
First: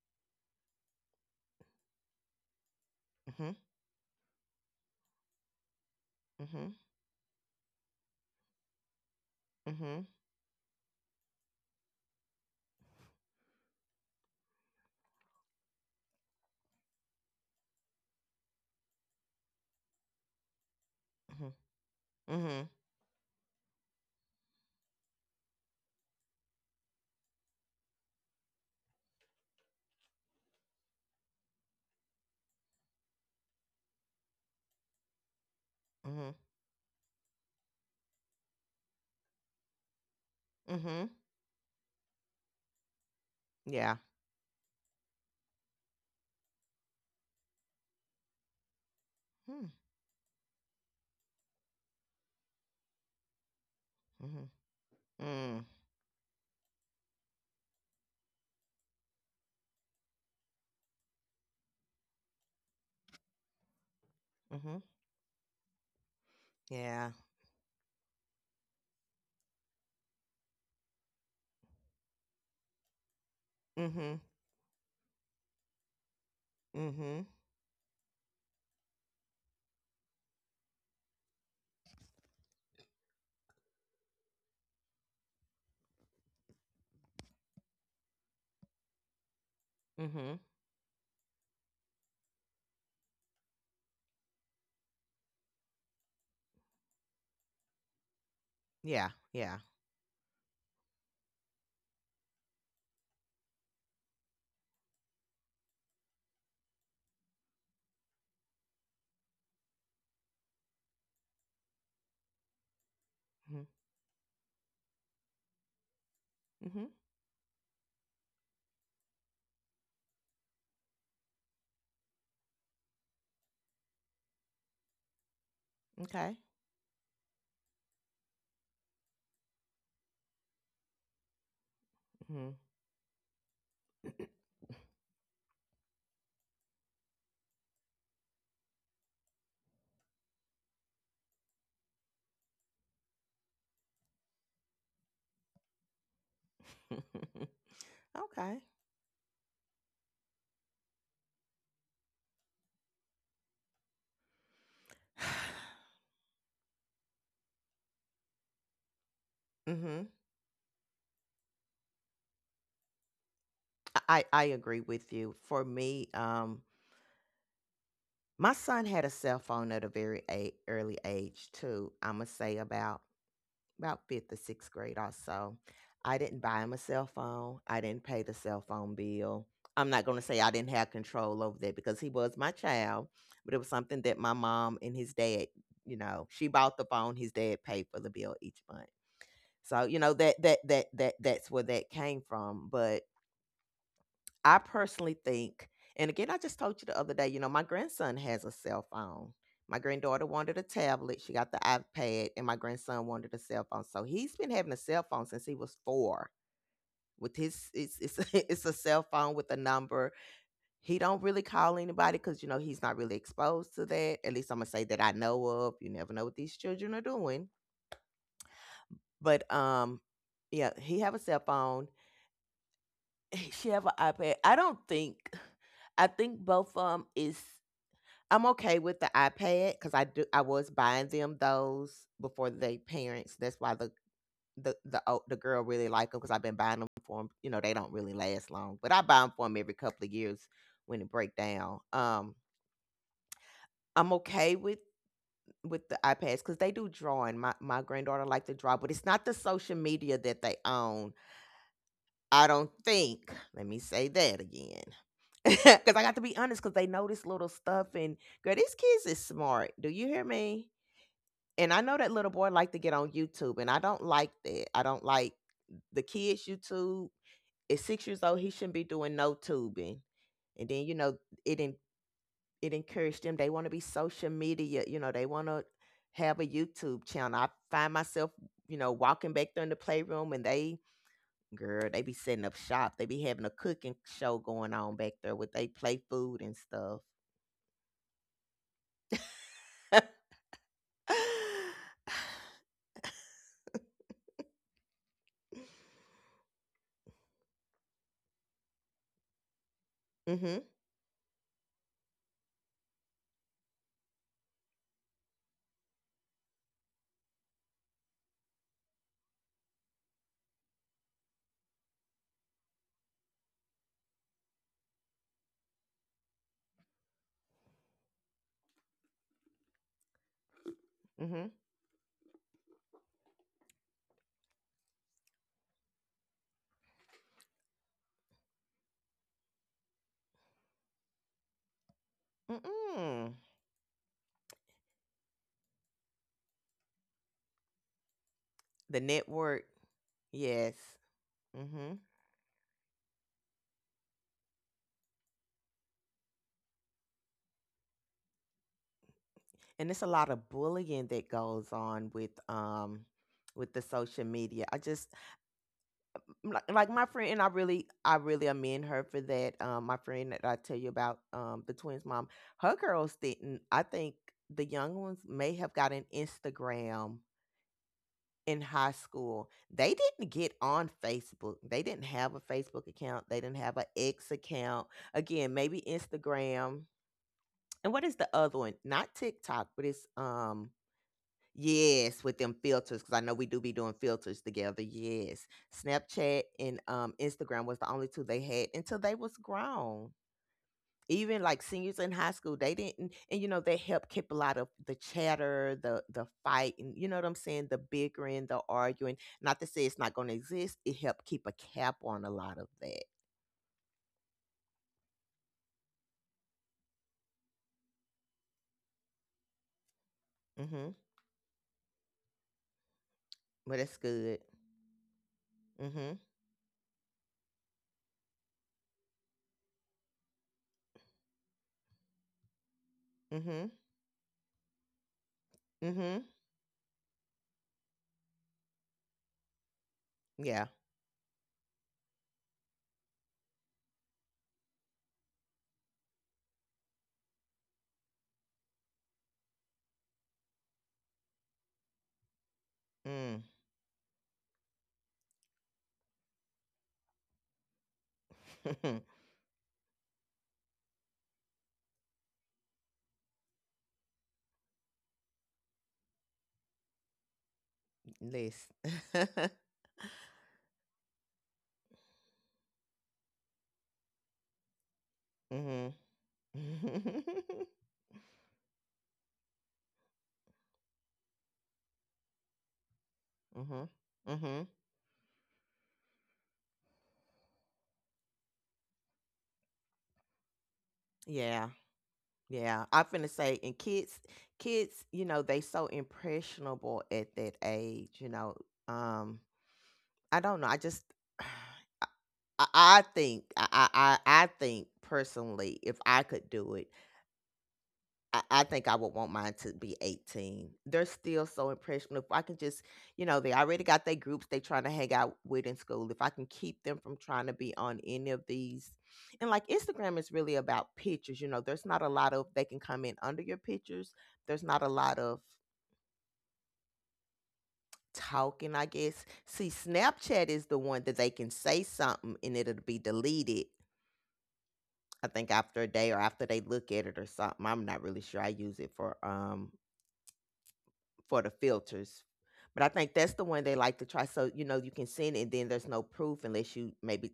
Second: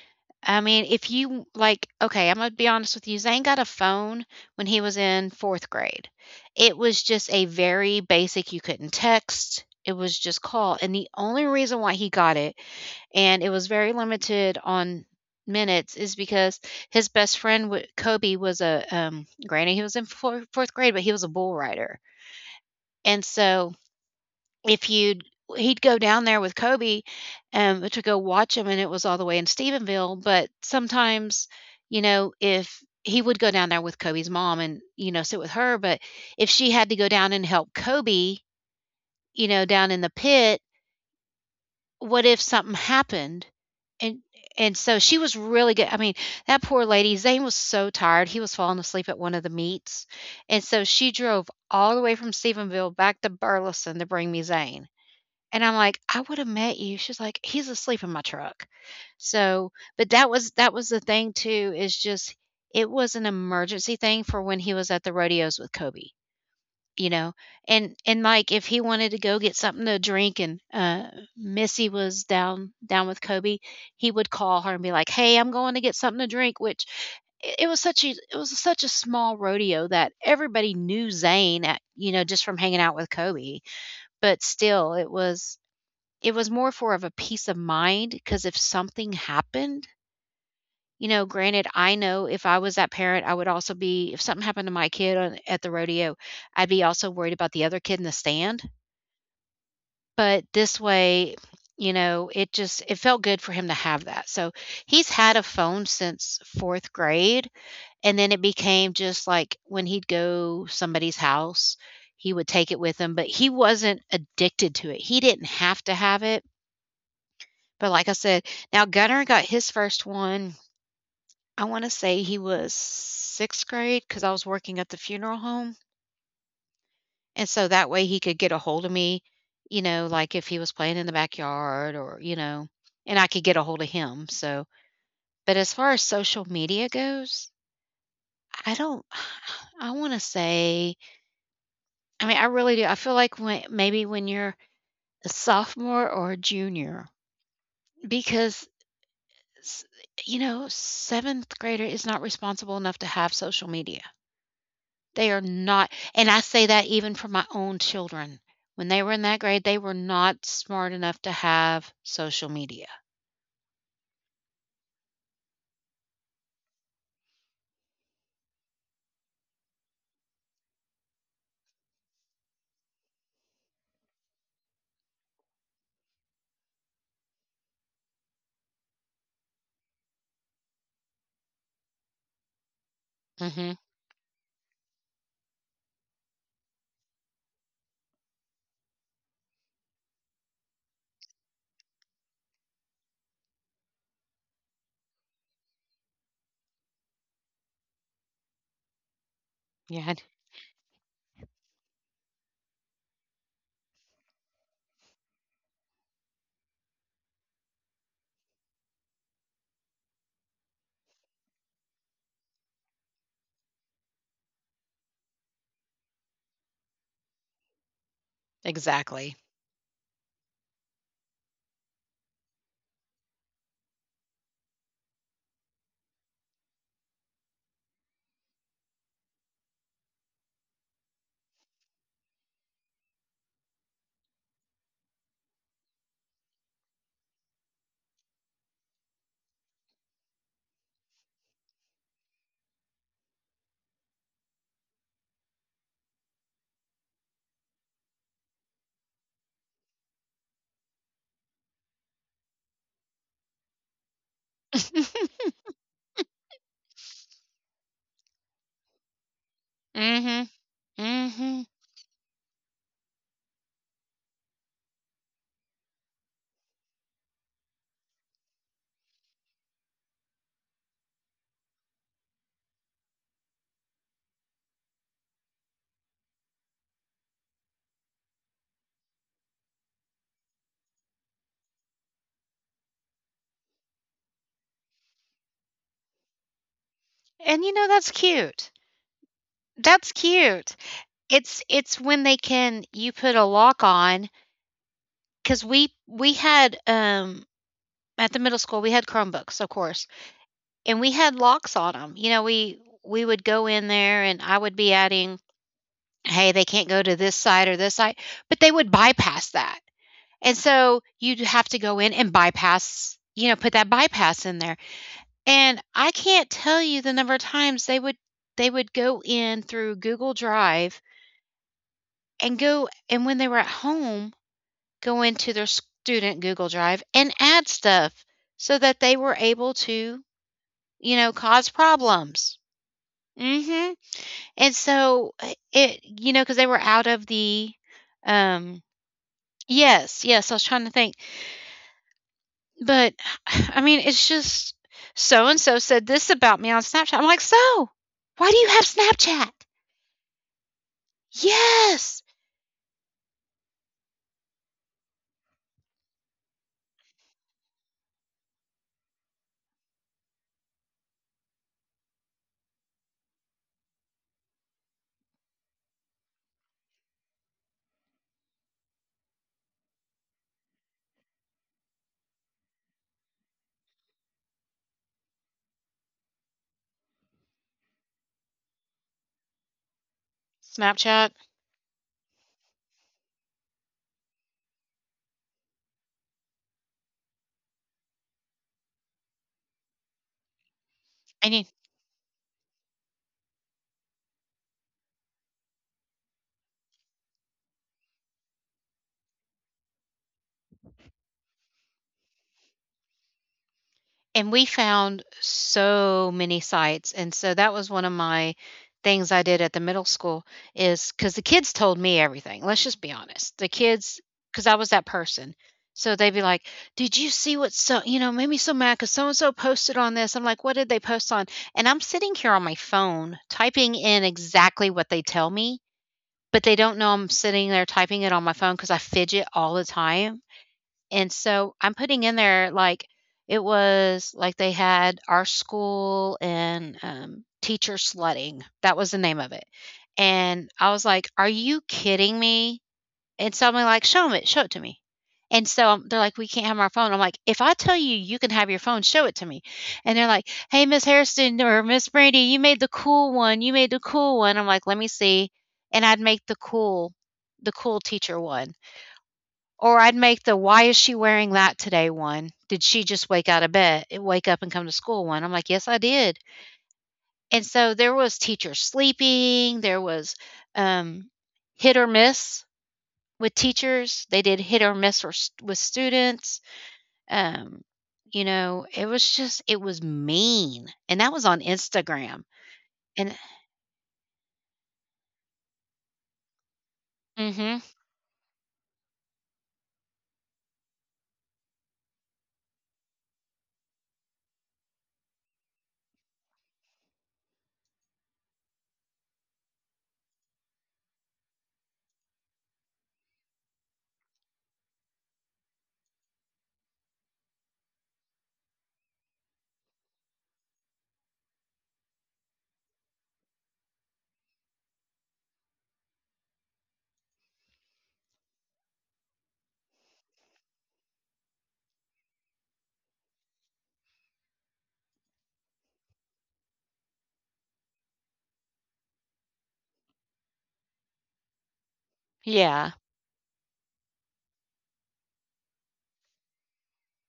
[SPEAKER 1] I mean, if you like okay, I'm gonna be honest with you, Zane
[SPEAKER 2] Mhm,
[SPEAKER 1] got a phone when he was in fourth grade.
[SPEAKER 2] mhm,
[SPEAKER 1] It was just a very basic, you couldn't text. It
[SPEAKER 2] mhm,
[SPEAKER 1] was just call. And the only reason why he got it, and it was very limited on minutes, is because his best friend Kobe was a, granted he was in fourth grade, but he was a
[SPEAKER 2] mhm,
[SPEAKER 1] bull rider.
[SPEAKER 2] mhm,
[SPEAKER 1] And so if you'd he'd go down there with Kobe, to go watch him, and it was all the way in Stephenville, but sometimes, you know, if he would go down there with Kobe's mom and, you know, sit with her, but
[SPEAKER 2] mhm,
[SPEAKER 1] if she had to go down and help Kobe, you know, down in the pit,
[SPEAKER 2] mhm.
[SPEAKER 1] what if something happened?
[SPEAKER 2] Yeah.
[SPEAKER 1] And and so she was really good. I mean, that poor lady, Zane was so tired, he was falling asleep at one of the
[SPEAKER 2] Hmm.
[SPEAKER 1] meets, and so she drove all the way from Stephenville back to Burleson to bring me
[SPEAKER 2] Mhm,
[SPEAKER 1] Zane. And
[SPEAKER 2] mm,
[SPEAKER 1] I'm like, "I would have met you." She's like, "He's asleep in my truck." So, but that was the thing too, is just it was an emergency thing for when he
[SPEAKER 2] mhm.
[SPEAKER 1] was at the rodeos with Kobe, you
[SPEAKER 2] Yeah.
[SPEAKER 1] know? And like if he wanted to go get something to drink and Missy was down with Kobe, he
[SPEAKER 2] Mhm,
[SPEAKER 1] would call her and be like, "Hey, I'm going to get something to drink," which
[SPEAKER 2] mhm,
[SPEAKER 1] it was such a small rodeo that everybody knew Zane at, you know, just from hanging out with Kobe. But still it was more for of a peace of mind because if something happened,
[SPEAKER 2] mhm.
[SPEAKER 1] you know, granted, I know if I was that parent, I would also be if something happened to my kid on at the rodeo, I'd be also worried about the other kid in the stand.
[SPEAKER 2] Yeah, yeah.
[SPEAKER 1] But this way, you know, it just it felt good for him to have that. So he's had a phone since 4th grade, and then it became just like when he'd go somebody's house, he would take it with him, but he
[SPEAKER 2] Mhm,
[SPEAKER 1] wasn't addicted to it. He didn't have to have it.
[SPEAKER 2] mhm.
[SPEAKER 1] But like I said, now Gunner got his first one, I wanna say he was 6th grade because I was working at the funeral home,
[SPEAKER 2] Okay.
[SPEAKER 1] and so that way he could get a hold of me, you know, like, if he was playing in the backyard or, you
[SPEAKER 2] Mhm.
[SPEAKER 1] know, and I could get a hold of him, so
[SPEAKER 2] <laughs>
[SPEAKER 1] but as far as social media goes, I don't <sighs> I wanna say I mean, I really do, I feel like when maybe when you're a sophomore or a junior
[SPEAKER 2] Okay.
[SPEAKER 1] because S you know, 7th grader is not responsible enough to have social media. They are not,
[SPEAKER 2] <sighs>
[SPEAKER 1] and I say that even for my own children. When they were in that grade, they were
[SPEAKER 2] Mhm.
[SPEAKER 1] not smart enough to have social media.
[SPEAKER 2] I agree with you. For me, my son had a cell phone at a very early age too. I'm gonna say about fifth or sixth grade or so. I didn't buy him a cell phone. I didn't pay the cell phone bill. I'm not gonna say I didn't have control over that because he was my child, but it was
[SPEAKER 1] Mhm.
[SPEAKER 2] something that my mom and his dad, you know, she bought the phone. His dad paid for the bill each month. So you know that's where that came from. But. I personally think, and again, I just told you the other day, you know, my grandson has a cell phone. My
[SPEAKER 1] Yeah,
[SPEAKER 2] granddaughter wanted a tablet. She got the iPad, and my grandson wanted a cell phone. So he's been having a cell phone since he was four. With his, it's <laughs> it's a cell phone with a number. He don't really call anybody because you know he's not really exposed to that. At least I'm gonna say that I know of. You never know what these children are doing.
[SPEAKER 1] exactly.
[SPEAKER 2] But yeah, he have a cell phone. <laughs> She have an iPad. I don't think I think both of them is I'm okay with the iPad because I do. I was buying them those before they parents. That's why the girl really like them because I've been buying them for them. You know, they don't really last long, but I buy them for them every couple of years when it break down. I'm okay with the iPads because they do drawing. My granddaughter like to draw, but it's not the social media that they own. I don't think. Let me say that again. <laughs> Because I got to be honest, because they know this little stuff, and girl, these kids is smart. Do you hear
[SPEAKER 1] Mhm.
[SPEAKER 2] me?
[SPEAKER 1] Mhm.
[SPEAKER 2] And I know that little boy like to get on YouTube, and I don't like that. I don't like the kids' YouTube. At 6 years old, he shouldn't be doing no tubing. And then you know it en- it encouraged them. They want to be social media. You know they want to have a YouTube channel. I find myself you know walking back there in the playroom, and they girl they be setting up shop. They be having a cooking show going on back there with they play food and stuff. <sighs>
[SPEAKER 1] And, you know, that's cute. That's cute. It's when they can you put a lock on because we had, at the middle school, we had Chromebooks, of course.
[SPEAKER 2] <laughs> Mhm.
[SPEAKER 1] And we had locks on them. You know, we would go in there and I would be adding, "Hey, they can't go to this side or this side," but they would bypass that. And so you'd have to go in and bypass, you know, put that bypass in there. And I can't tell you the number of times they would go in through Google Drive
[SPEAKER 2] Mhm.
[SPEAKER 1] and go and when they were at home, go into their student Google Drive and add stuff so that they were able to, you know, cause problems.
[SPEAKER 2] Mm-mm.
[SPEAKER 1] Mhm. And so, it you know, because they were out of the, um
[SPEAKER 2] The network.
[SPEAKER 1] Yes, yes, I was
[SPEAKER 2] Yes.
[SPEAKER 1] trying to think,
[SPEAKER 2] Hmm.
[SPEAKER 1] but, <sighs> I mean, it's just, "So and so said this about me on Snapchat." I'm like, "So? Why do you have Snapchat?"
[SPEAKER 2] And it's a lot of bullying that goes on
[SPEAKER 1] "Yes!"
[SPEAKER 2] with the social media. I just like, my friend and I really amend her for that. Um, my friend that I tell you about, the twins mom, her girls didn't I think the young ones may have gotten Instagram in high school. They didn't get on Facebook. They didn't have a Facebook account. They didn't have an X account. Again, maybe Instagram and what is the other one? Not TikTok, but it's um.
[SPEAKER 1] Snapchat,
[SPEAKER 2] Yes, with them filters because I know we do be doing filters together, yes. Snapchat and, Instagram was the only 2 they had until they was grown. Even,
[SPEAKER 1] I
[SPEAKER 2] like,
[SPEAKER 1] need.
[SPEAKER 2] seniors in high school, they didn't and, you know, they helped keep a lot of the chatter, the fighting, you know what I'm saying, the bickering, the arguing. Not to say it's not gonna exist, it helped keep a cap on a lot of that.
[SPEAKER 1] And we found so many sites, and so that was one of my things I did at the middle school
[SPEAKER 2] Mhm.
[SPEAKER 1] is because the kids told me everything, let's just be honest. The
[SPEAKER 2] Well, that's
[SPEAKER 1] kids,
[SPEAKER 2] good.
[SPEAKER 1] because I was that person.
[SPEAKER 2] Mhm,
[SPEAKER 1] So they'd be like, "Did you see what so" you know, "made me so mad because so and so posted on this." I'm like, "What did they post on?" And I'm sitting here on my phone
[SPEAKER 2] mhm,
[SPEAKER 1] typing in exactly what they tell me,
[SPEAKER 2] mhm.
[SPEAKER 1] but they don't know I'm sitting there typing it on my phone because I fidget all the time.
[SPEAKER 2] Yeah.
[SPEAKER 1] And so I'm putting in there, like, it was like they had our school and teacher slutting. That was the name of it. And I was like, are you kidding me?
[SPEAKER 2] Mm.
[SPEAKER 1] And somebody like, show 'em it, show it to me. And so they're like, we can't have our phone. I'm like, if I tell you you can have your phone,
[SPEAKER 2] <laughs>
[SPEAKER 1] show it to me. And they're like, hey, Miss Harrison or Miss Brandy, you made the cool one. You made the cool one. I'm like, let me see. And I'd make the cool teacher
[SPEAKER 2] Listen.
[SPEAKER 1] one. Or I'd make the "Why is she wearing that today?" one. "Did she just wake out of bed wake up and come to school?" one. I'm like, "Yes,
[SPEAKER 2] Mhm.
[SPEAKER 1] I did."
[SPEAKER 2] <laughs>
[SPEAKER 1] And
[SPEAKER 2] <laughs>
[SPEAKER 1] so there was teachers sleeping, there was, um, hit or miss with
[SPEAKER 2] Mhm.
[SPEAKER 1] teachers. They did
[SPEAKER 2] Mhm.
[SPEAKER 1] hit or miss or with students. Um, you know, it was just it was mean, and that was on
[SPEAKER 2] Yeah.
[SPEAKER 1] Instagram.
[SPEAKER 2] Yeah. I finna
[SPEAKER 1] And
[SPEAKER 2] say, and kids, kids, you know, they so impressionable at that
[SPEAKER 1] Mhm.
[SPEAKER 2] age. You know, um, I don't know. I just, <sighs> I, I I think, I, I, I think personally, if I could do it. I think I would want mine to be 18. They're still so impressionable. If I can just, you know, they already got their groups they trying to hang out with in school. If I can keep them from trying to be on any of these. And like Instagram is really about pictures, you know, there's not a lot of they can come in under your pictures. There's not a lot of talking, I guess. See, Snapchat is the one that they can say something and it'll be deleted. I think after a day or after they look at it or something. I'm not really sure. I use it for the filters. But I
[SPEAKER 1] Yeah.
[SPEAKER 2] think that's the one they like to try. So you know you can send it, and then there's no proof unless you maybe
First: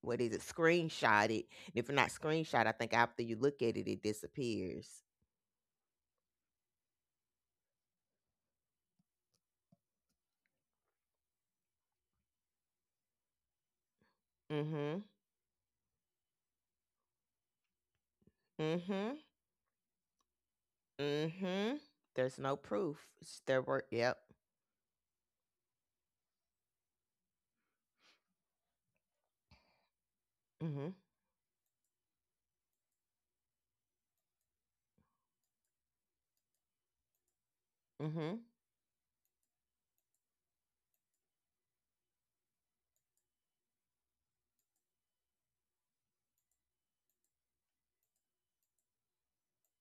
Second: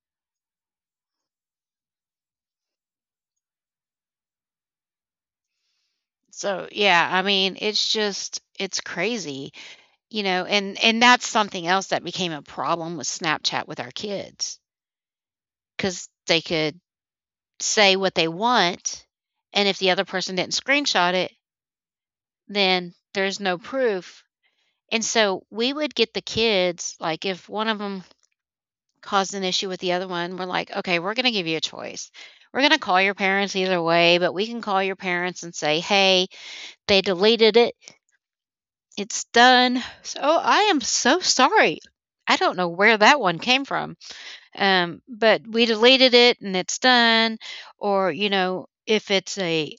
[SPEAKER 2] what is it screenshot it. And if you're not screenshot, I think after you look at it, it disappears.
[SPEAKER 1] So, yeah, I mean, it's just it's crazy. You know, and that's something else that became a problem with Snapchat with our kids
[SPEAKER 2] Mm-hmm.
[SPEAKER 1] because they could say what they want,
[SPEAKER 2] Mm-hmm.
[SPEAKER 1] and if the other person didn't screenshot it,
[SPEAKER 2] Mm-hmm. There's no
[SPEAKER 1] then
[SPEAKER 2] proof.
[SPEAKER 1] there's
[SPEAKER 2] It's
[SPEAKER 1] no
[SPEAKER 2] their work. Yep.
[SPEAKER 1] proof, and so we would get the kids like, if one of them caused an issue with the other one, we're like,
[SPEAKER 2] Mm-hmm.
[SPEAKER 1] "Okay, we're gonna give you a choice. We're gonna call your parents either way, but we can call your parents and say, hey, they deleted it.
[SPEAKER 2] Mm-hmm.
[SPEAKER 1] It's done. So oh, I am so sorry. I don't know where that one came from.'" Um, but we deleted it and it's done. Or you know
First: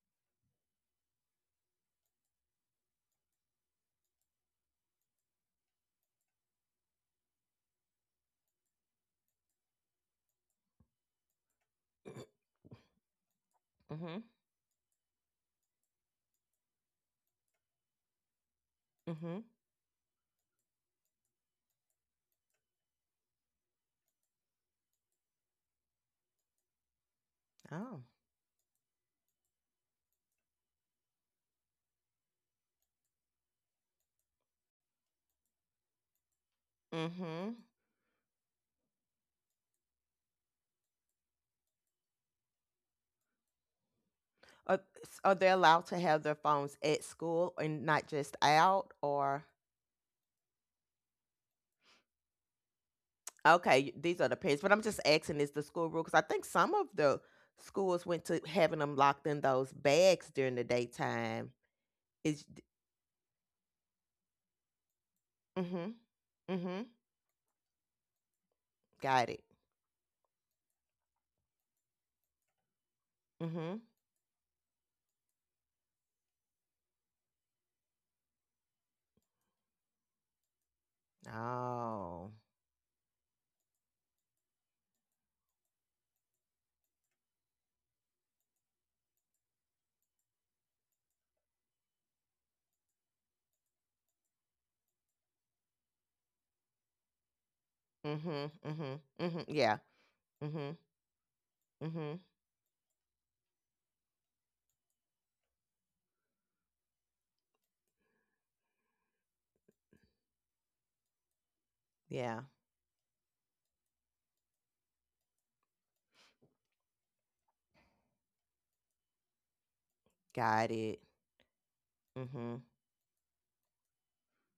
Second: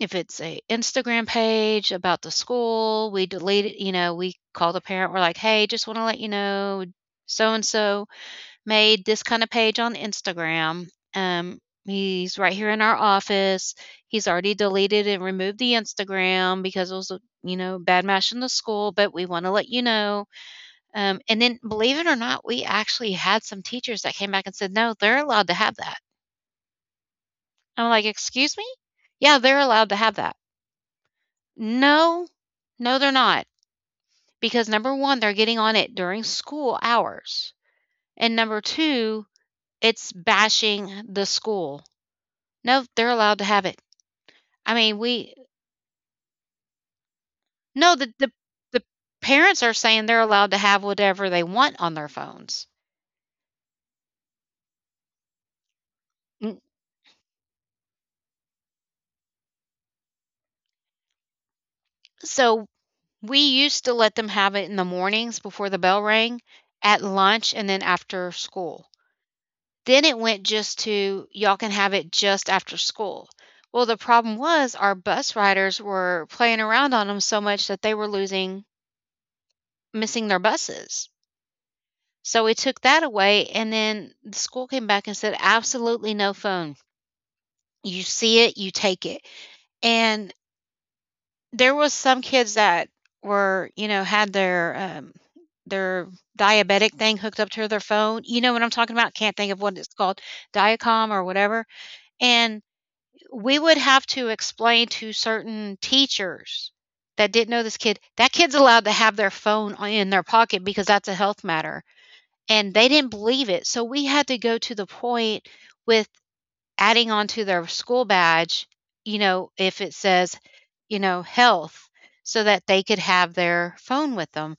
[SPEAKER 1] if it's a Instagram page about the school, we delete it, you know, we call the parent, we're like, hey, just want to let you know so and so made this kind of page on Instagram, um, he's right here in our office,
[SPEAKER 2] Mm-hmm.
[SPEAKER 1] he's already deleted and removed the Instagram because it was, you know, bad mashing the school, but we
[SPEAKER 2] Mm-hmm.
[SPEAKER 1] want to let you know. Um, and then believe it or not, we actually had some teachers that came back and said, "No, they're allowed to have that." I'm
[SPEAKER 2] Oh.
[SPEAKER 1] like, "Excuse me?" "Yeah, they're allowed to have that." "No. No, they're not." Because number 1, they're getting on it during school hours,
[SPEAKER 2] Mm-hmm.
[SPEAKER 1] and number 2, it's bashing the school. "No, they're allowed to have it." I
[SPEAKER 2] Are,
[SPEAKER 1] mean,
[SPEAKER 2] are
[SPEAKER 1] we
[SPEAKER 2] they allowed to have their phones at school and
[SPEAKER 1] No,
[SPEAKER 2] not just
[SPEAKER 1] the
[SPEAKER 2] out, or
[SPEAKER 1] parents are saying they're allowed to have whatever they want on their phones.
[SPEAKER 2] okay, these are the parents, but I'm just asking, is the school rule? Because I think
[SPEAKER 1] Mm,
[SPEAKER 2] some of the schools went to having them locked in those bags during the daytime. Is
[SPEAKER 1] so We used to let them have it in the mornings before the
[SPEAKER 2] mm-hmm,
[SPEAKER 1] bell rang,
[SPEAKER 2] mm-hmm,
[SPEAKER 1] at lunch, and then after school.
[SPEAKER 2] got it.
[SPEAKER 1] Then it went just to y'all can have it just after school.
[SPEAKER 2] Mm-hmm.
[SPEAKER 1] Well, the problem was our bus riders were playing around on them so much that they were losing, missing their buses.
[SPEAKER 2] Oh.
[SPEAKER 1] So we took that away, and then the school came back and said, absolutely no phone. You see it, you take it. And there was some kids that were, you know, had their diabetic thing hooked up to their phone. You know what
[SPEAKER 2] Mm-hmm,
[SPEAKER 1] I'm
[SPEAKER 2] mm-hmm,
[SPEAKER 1] talking about? Can't
[SPEAKER 2] mm-hmm.
[SPEAKER 1] think of
[SPEAKER 2] Yeah.
[SPEAKER 1] what it's called,
[SPEAKER 2] Mm-hmm,
[SPEAKER 1] Diacom or whatever.
[SPEAKER 2] mm-hmm.
[SPEAKER 1] And we would have to explain to certain teachers that didn't know this kid, that kid's allowed to have their phone in their pocket because that's a health matter.
[SPEAKER 2] Yeah,
[SPEAKER 1] And they didn't believe it. So we had to go to the point with adding on to their school badge, you know, if it says,
[SPEAKER 2] got
[SPEAKER 1] you
[SPEAKER 2] it.
[SPEAKER 1] know, health, so
[SPEAKER 2] Mm-hmm.
[SPEAKER 1] that they could have their phone with them.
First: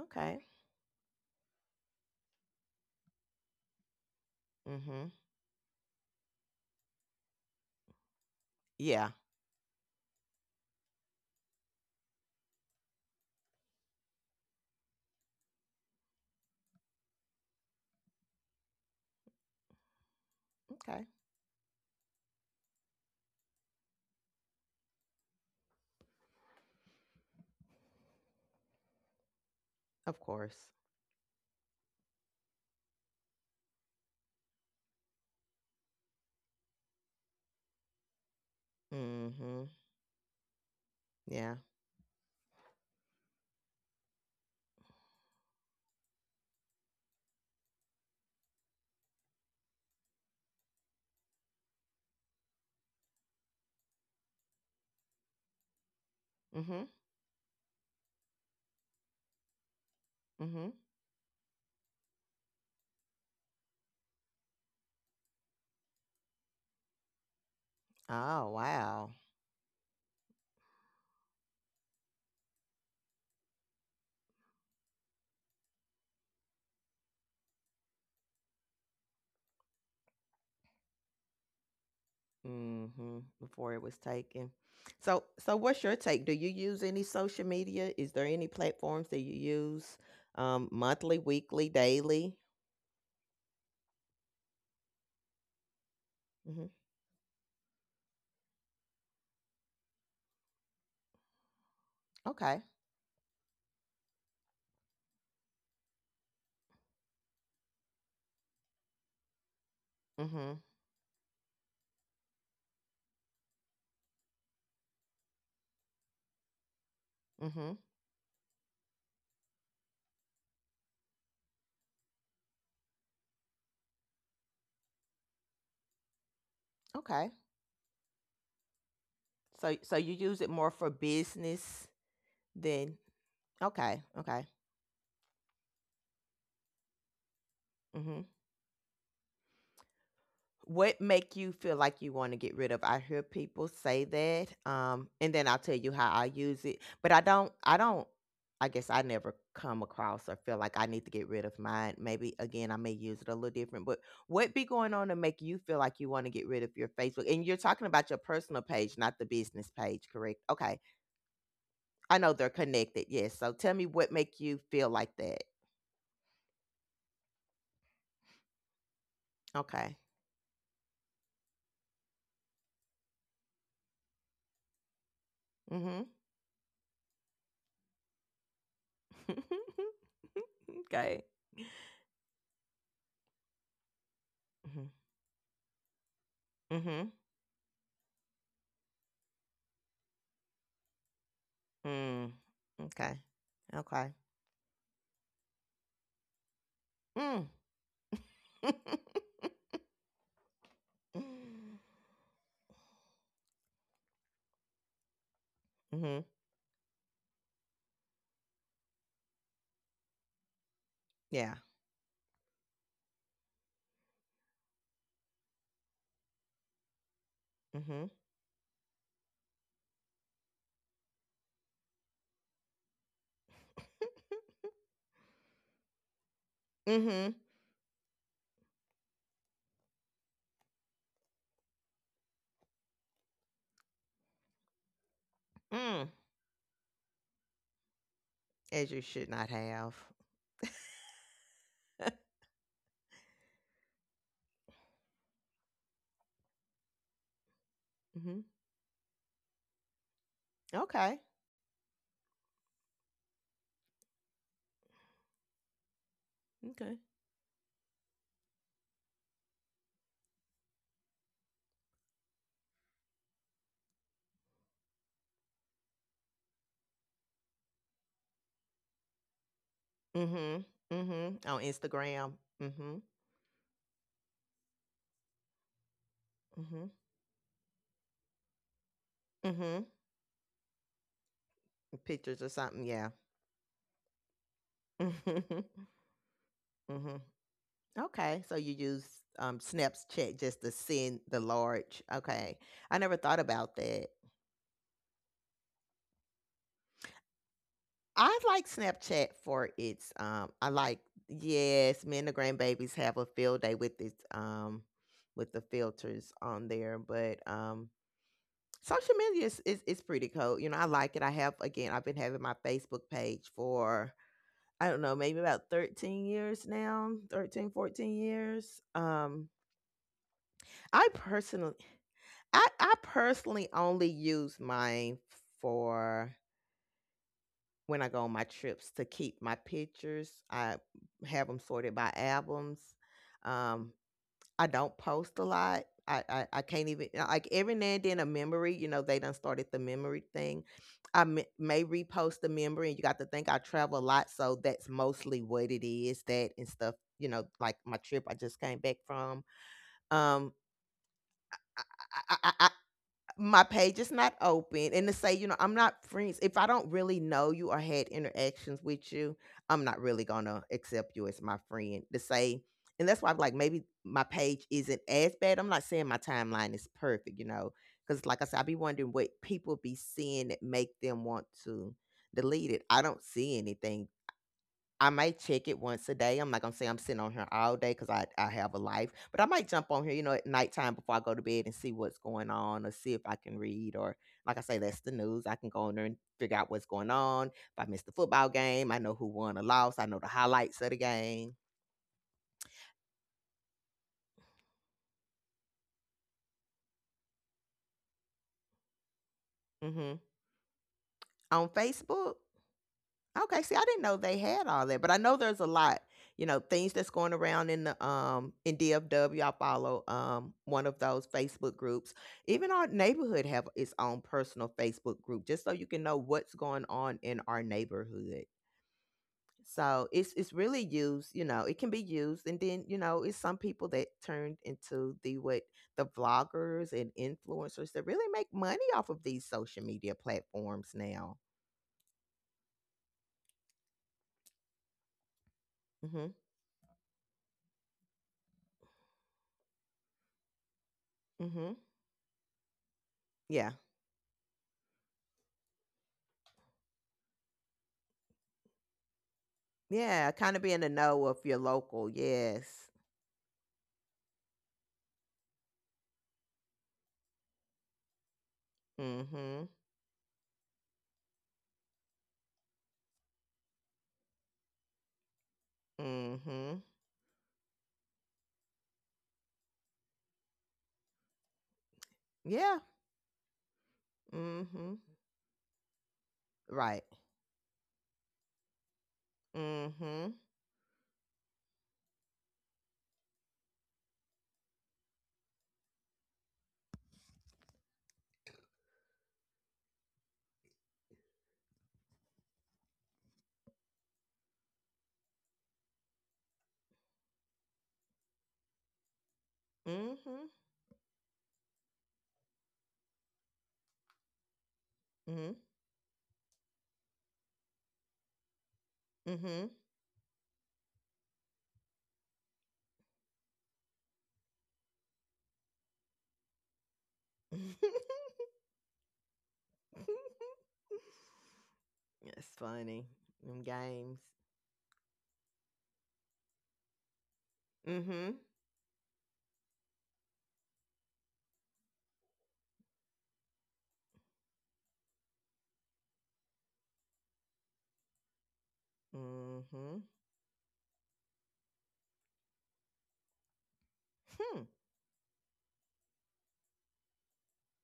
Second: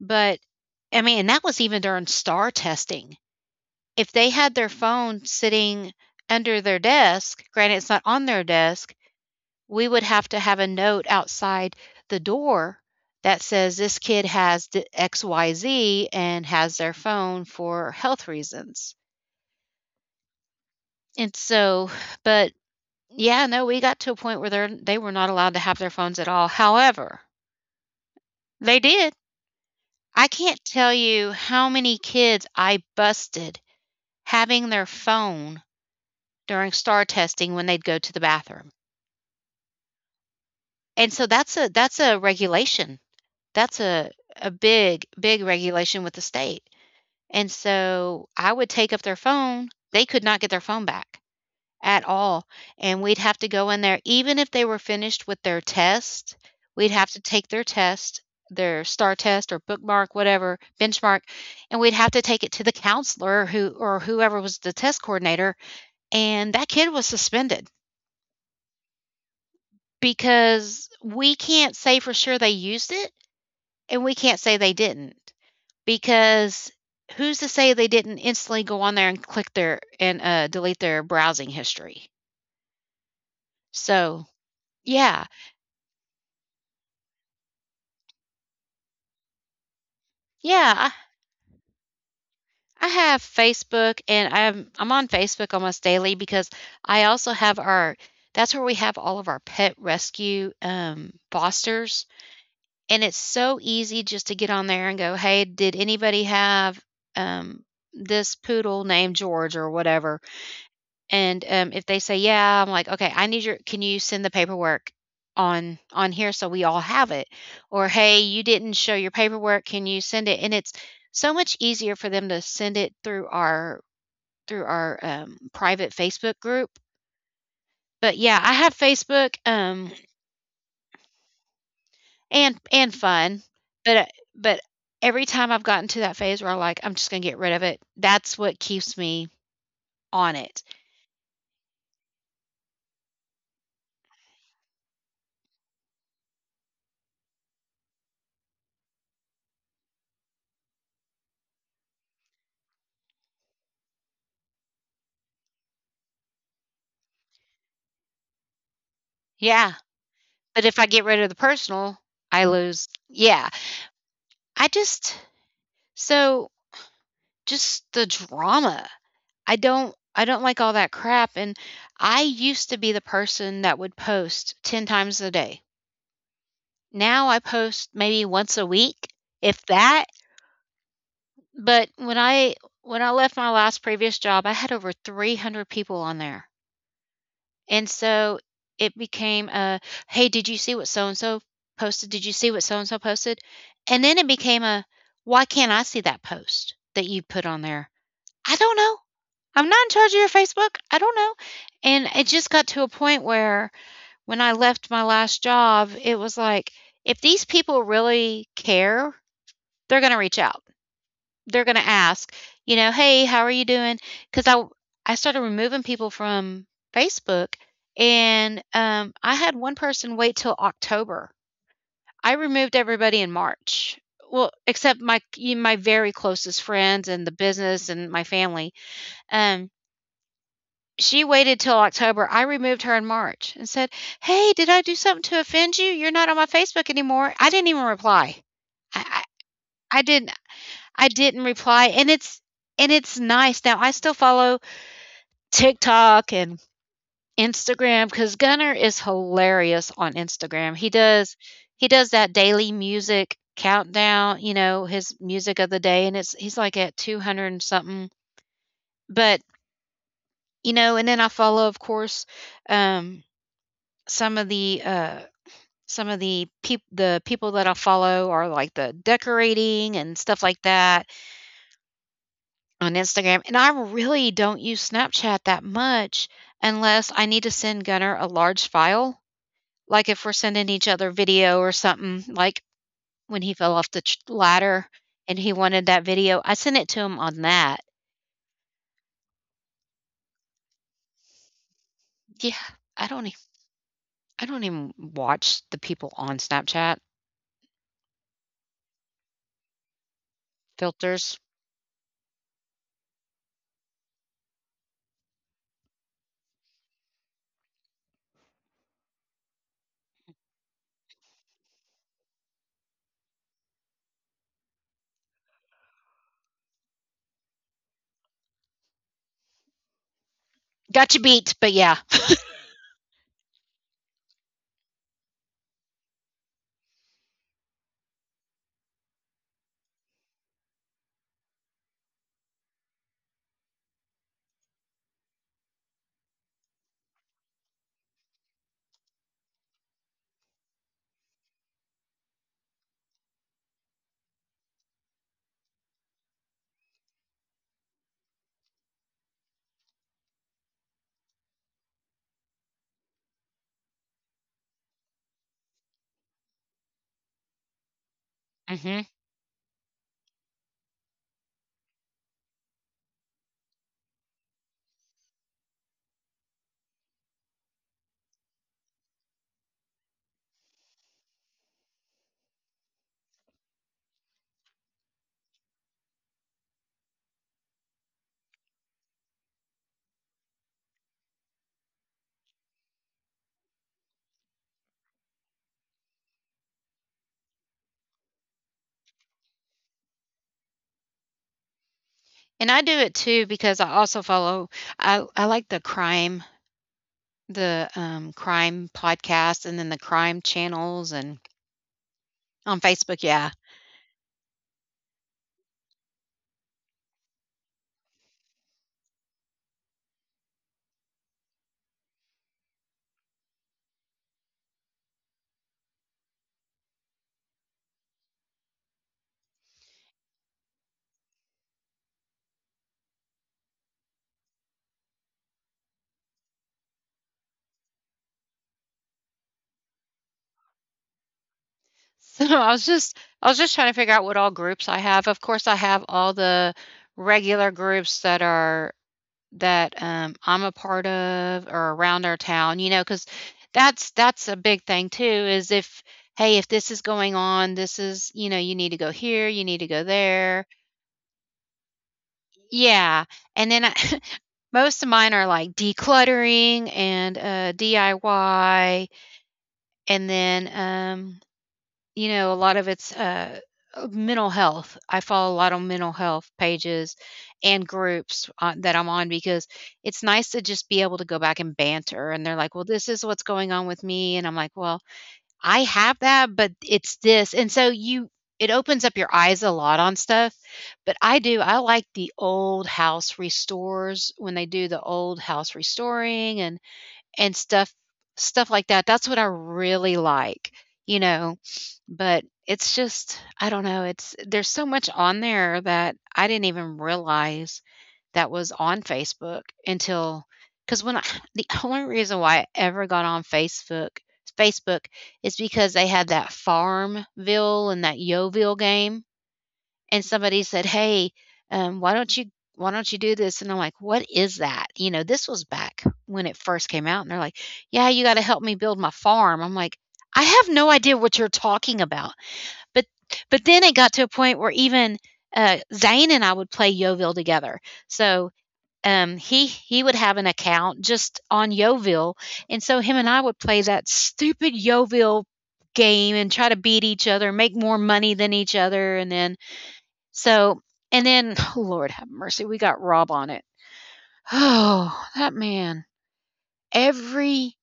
[SPEAKER 1] But, I mean, and that was even during STAR testing. If they had their
[SPEAKER 2] Mm-hmm.
[SPEAKER 1] phone sitting under their desk, granted it's not on their desk,
[SPEAKER 2] Yeah.
[SPEAKER 1] we would have to have a note outside the door that says this kid has the XYZ and has their phone for health reasons.
[SPEAKER 2] Okay.
[SPEAKER 1] And so, but yeah, no, we got to a point where they were not allowed to have their phones at all. However, they did.
[SPEAKER 2] Of
[SPEAKER 1] I can't
[SPEAKER 2] course.
[SPEAKER 1] tell you how many kids I busted having their phone during star testing when they'd go to the bathroom.
[SPEAKER 2] Mm-hmm.
[SPEAKER 1] And so
[SPEAKER 2] Yeah.
[SPEAKER 1] that's a regulation. That's a big, big regulation with the state. And so I would take up their phone. They could not get their phone back. At all. And we'd have to go in there, even if they were finished with their test,
[SPEAKER 2] Mm-hmm.
[SPEAKER 1] we'd have to take their test, their STAR test or bookmark, whatever,
[SPEAKER 2] Mm-hmm.
[SPEAKER 1] benchmark, and we'd have to take it to the counselor who or whoever was the test coordinator. And that kid was suspended
[SPEAKER 2] Oh, wow.
[SPEAKER 1] because we can't say for sure they used it and we can't say they didn't because who's to say they didn't instantly go on there and click their and delete their browsing history?
[SPEAKER 2] Mhm. Before it was
[SPEAKER 1] So,
[SPEAKER 2] taken.
[SPEAKER 1] yeah,
[SPEAKER 2] So, so what's your take? Do you use any social media? Is there any platforms that you use
[SPEAKER 1] yeah,
[SPEAKER 2] monthly, weekly, daily?
[SPEAKER 1] I have Facebook and I'm on Facebook almost daily because
[SPEAKER 2] Hmm.
[SPEAKER 1] I also have our that's where we have all of our pet rescue fosters,
[SPEAKER 2] Okay.
[SPEAKER 1] and it's so easy just to get on there and go, "Hey, did anybody have um this poodle named George or whatever?"
[SPEAKER 2] Hmm.
[SPEAKER 1] And if they say, "Yeah," I'm like, "Okay, I need your can you send the paperwork on here so we all have it?"
[SPEAKER 2] Hmm.
[SPEAKER 1] Or, "Hey, you didn't show your paperwork, can you send it?" And it's so much easier for them to send it through our private Facebook group.
[SPEAKER 2] Okay.
[SPEAKER 1] But yeah, I have Facebook,
[SPEAKER 2] So, so you use it more for business
[SPEAKER 1] and
[SPEAKER 2] than
[SPEAKER 1] fun, but uh,
[SPEAKER 2] okay. Okay.
[SPEAKER 1] but every time I've gotten to that phase where I'm like, I'm just gonna get rid of it.
[SPEAKER 2] Mm-hmm.
[SPEAKER 1] That's what keeps me on it.
[SPEAKER 2] What make you feel like you want to get rid of? I hear people say that, and then I'll tell you how I use it. But I guess I never come across or feel like I need to get rid of mine. Maybe again, I may use it a little different. But what be going on to make you feel like you want to get rid of your Facebook? And you're talking about your personal page, not the
[SPEAKER 1] Yeah,
[SPEAKER 2] business page, correct?
[SPEAKER 1] but if
[SPEAKER 2] Okay,
[SPEAKER 1] I get rid of the personal,
[SPEAKER 2] I know
[SPEAKER 1] I
[SPEAKER 2] they're
[SPEAKER 1] lose.
[SPEAKER 2] connected. Yes.
[SPEAKER 1] Yeah,
[SPEAKER 2] So tell me what make you
[SPEAKER 1] I
[SPEAKER 2] feel
[SPEAKER 1] just
[SPEAKER 2] like that.
[SPEAKER 1] so just the drama. I don't
[SPEAKER 2] Okay.
[SPEAKER 1] I don't like all that crap, and I used to be the person that would post 10 times a day.
[SPEAKER 2] Mm-hmm.
[SPEAKER 1] Now I post maybe once a week, if that.
[SPEAKER 2] <laughs> Okay.
[SPEAKER 1] But when I left my last previous job, I had over 300 people on there.
[SPEAKER 2] Mm-hmm.
[SPEAKER 1] And so it became a, "Hey, did you see what so and so posted? Did you
[SPEAKER 2] Mm,
[SPEAKER 1] see what so and so
[SPEAKER 2] okay,
[SPEAKER 1] posted?" And
[SPEAKER 2] okay.
[SPEAKER 1] then it became a, "Why can't I see that post that you put
[SPEAKER 2] Mm.
[SPEAKER 1] on there?" "I don't know.
[SPEAKER 2] <laughs>
[SPEAKER 1] I'm not in charge of your Facebook. I don't know." And it just got to a point where when I left my last job, it
[SPEAKER 2] Mhm.
[SPEAKER 1] was like, if these people really care, they're going to reach out.
[SPEAKER 2] Yeah.
[SPEAKER 1] They're going to ask, you know, "Hey, how are you doing? Because I started removing people from Facebook,
[SPEAKER 2] Mhm.
[SPEAKER 1] and, I had one person wait till October. I removed everybody in March. Well, except my very closest friends and the
[SPEAKER 2] Mhm.
[SPEAKER 1] business and my family. Um, she waited till October. I removed her in March and said, "Hey, did I do something to offend you?
[SPEAKER 2] Mm.
[SPEAKER 1] You're not on my Facebook anymore." I didn't even reply.
[SPEAKER 2] As you
[SPEAKER 1] I I
[SPEAKER 2] should not have.
[SPEAKER 1] I did I didn't reply, and it's nice now. I still follow TikTok and Instagram because
[SPEAKER 2] Mhm.
[SPEAKER 1] Gunner is hilarious on Instagram. He
[SPEAKER 2] Okay.
[SPEAKER 1] does he does that daily music countdown, you know, his music of the day, and it's he's like at
[SPEAKER 2] Okay.
[SPEAKER 1] 200 and something. But you know, and then I follow, of course, um, some of the uh, some of the peop the people that I follow are like the decorating and stuff like
[SPEAKER 2] Mhm.
[SPEAKER 1] that
[SPEAKER 2] Mhm. On Instagram.
[SPEAKER 1] on
[SPEAKER 2] Mhm.
[SPEAKER 1] Instagram, and I really don't use Snapchat that much
[SPEAKER 2] Mhm.
[SPEAKER 1] unless I need to send Gunner a large file.
[SPEAKER 2] Mhm.
[SPEAKER 1] Like if we're sending each other video or something,
[SPEAKER 2] Pictures or
[SPEAKER 1] like
[SPEAKER 2] something. Yeah.
[SPEAKER 1] when he fell off the ladder
[SPEAKER 2] <laughs> Mhm.
[SPEAKER 1] and he wanted that video, I sent it to him
[SPEAKER 2] Mhm.
[SPEAKER 1] on that.
[SPEAKER 2] Okay. So you use Snapchat just to send the large.
[SPEAKER 1] Yeah,
[SPEAKER 2] Okay. I
[SPEAKER 1] I
[SPEAKER 2] never
[SPEAKER 1] don't.
[SPEAKER 2] thought about that.
[SPEAKER 1] I don't even watch the people on Snapchat
[SPEAKER 2] I like Snapchat for its, I like
[SPEAKER 1] filters.
[SPEAKER 2] yes, me and the grandbabies have a field day with its with the filters on there, but social media is, is pretty cool. You know, I like it. I have again, I've been having my Facebook page for I don't know, maybe about 13 years now, 13, 14 years. I
[SPEAKER 1] Got you beat, but
[SPEAKER 2] personally
[SPEAKER 1] yeah.
[SPEAKER 2] I personally only use mine for when I go on my trips to keep my pictures. I have them sorted by albums. Um, I don't post a lot. I can't even like every now and then a memory, you know, they done started the memory thing. May repost the memory and you got to think I travel a lot, so that's mostly what it is, that and stuff, you know, like my trip I just came back from. Um, I, I, my page is not open and to say you know I'm not friends if I don't really know you or had interactions
[SPEAKER 1] Hmm.
[SPEAKER 2] with you. I'm not really gonna accept you as my friend to say. And that's why I'm like maybe my page isn't as bad. I'm not saying my timeline is perfect, you know, because like I said, I be wondering what people be seeing that make them want to delete it. I don't see anything. I might check it once a day. I'm not gonna say I'm sitting on here all day because I have a life, but I might jump on here, you know, at nighttime before I go to bed and see what's going on or see if I can read or like I say, that's the news. I can go on there and figure out what's going on. If I missed the football game, I know who won or lost. I know the highlights of the game.
[SPEAKER 1] And I do it too because I also follow. I like the crime podcast, and then the
[SPEAKER 2] Hmm.
[SPEAKER 1] crime channels and
[SPEAKER 2] On Facebook.
[SPEAKER 1] on Facebook, yeah.
[SPEAKER 2] Okay, see, I didn't know they had all that, but I know there's a lot, you know, things that's going around in the in DFW. I follow one of those Facebook groups. Even our neighborhood have its own personal Facebook group, just so you can know what's going on in our neighborhood. So it's really used, you know, it can be used, and then you know, it's some people that turned into the what the vloggers and influencers that really make money off of these social media platforms now.
[SPEAKER 1] So <laughs> I was just trying to figure out what all groups I have. Of course, I have
[SPEAKER 2] Mm-hmm.
[SPEAKER 1] all the regular groups that are that I'm a part of
[SPEAKER 2] Mm-hmm.
[SPEAKER 1] or around our town, you know, because
[SPEAKER 2] Yeah.
[SPEAKER 1] that's a big thing too, is if hey, if this is going on, this is, you know, you need to go here, you need to go
[SPEAKER 2] Yeah, kinda
[SPEAKER 1] there.
[SPEAKER 2] be in the know if you're local, yes.
[SPEAKER 1] Yeah. And then I, <laughs> most of mine are like decluttering and DIY,
[SPEAKER 2] Mhm,
[SPEAKER 1] and then you know, a lot of it's mental health. I follow a lot of mental health
[SPEAKER 2] mhm.
[SPEAKER 1] pages and groups on, that I'm on because it's nice to just be able to go back and banter. And they're like,
[SPEAKER 2] Yeah,
[SPEAKER 1] well, this is what's going on with me. And I'm like,
[SPEAKER 2] mhm.
[SPEAKER 1] well, I have that, but
[SPEAKER 2] Right.
[SPEAKER 1] it's this. And so you, it opens up your eyes a lot on
[SPEAKER 2] Mhm,
[SPEAKER 1] stuff. But I do, I like the old house restores when they do the old house restoring and stuff like that. That's what I really like, you know? But it's just I don't know, it's there's so much on there that I didn't even realize that was on Facebook until,
[SPEAKER 2] mhm,
[SPEAKER 1] because when I <laughs> the only reason why I ever got on Facebook
[SPEAKER 2] mhm,
[SPEAKER 1] is because they had that Farmville and that Yoville game,
[SPEAKER 2] mhm.
[SPEAKER 1] and somebody said, "Hey, um, why don't you why don't you do this?" And I'm like, "What is that?" You know, this was back when it first came out, and they're like, "Yeah, you got to
[SPEAKER 2] <laughs>
[SPEAKER 1] help me build my farm." I'm like, "I have no idea what you're talking about."
[SPEAKER 2] That's
[SPEAKER 1] But
[SPEAKER 2] funny. Them
[SPEAKER 1] but then it got
[SPEAKER 2] games.
[SPEAKER 1] to a point where even Zane and I would play Yoville together.
[SPEAKER 2] Mhm,
[SPEAKER 1] So he would have an account just on Yoville, and so him and I would play that stupid Yoville game and try to beat each other, make more money than each other, and then
[SPEAKER 2] mhm.
[SPEAKER 1] so and then, <sighs> Lord have mercy, we got Rob on it. <sighs>
[SPEAKER 2] Hmm,
[SPEAKER 1] Oh, that man. Every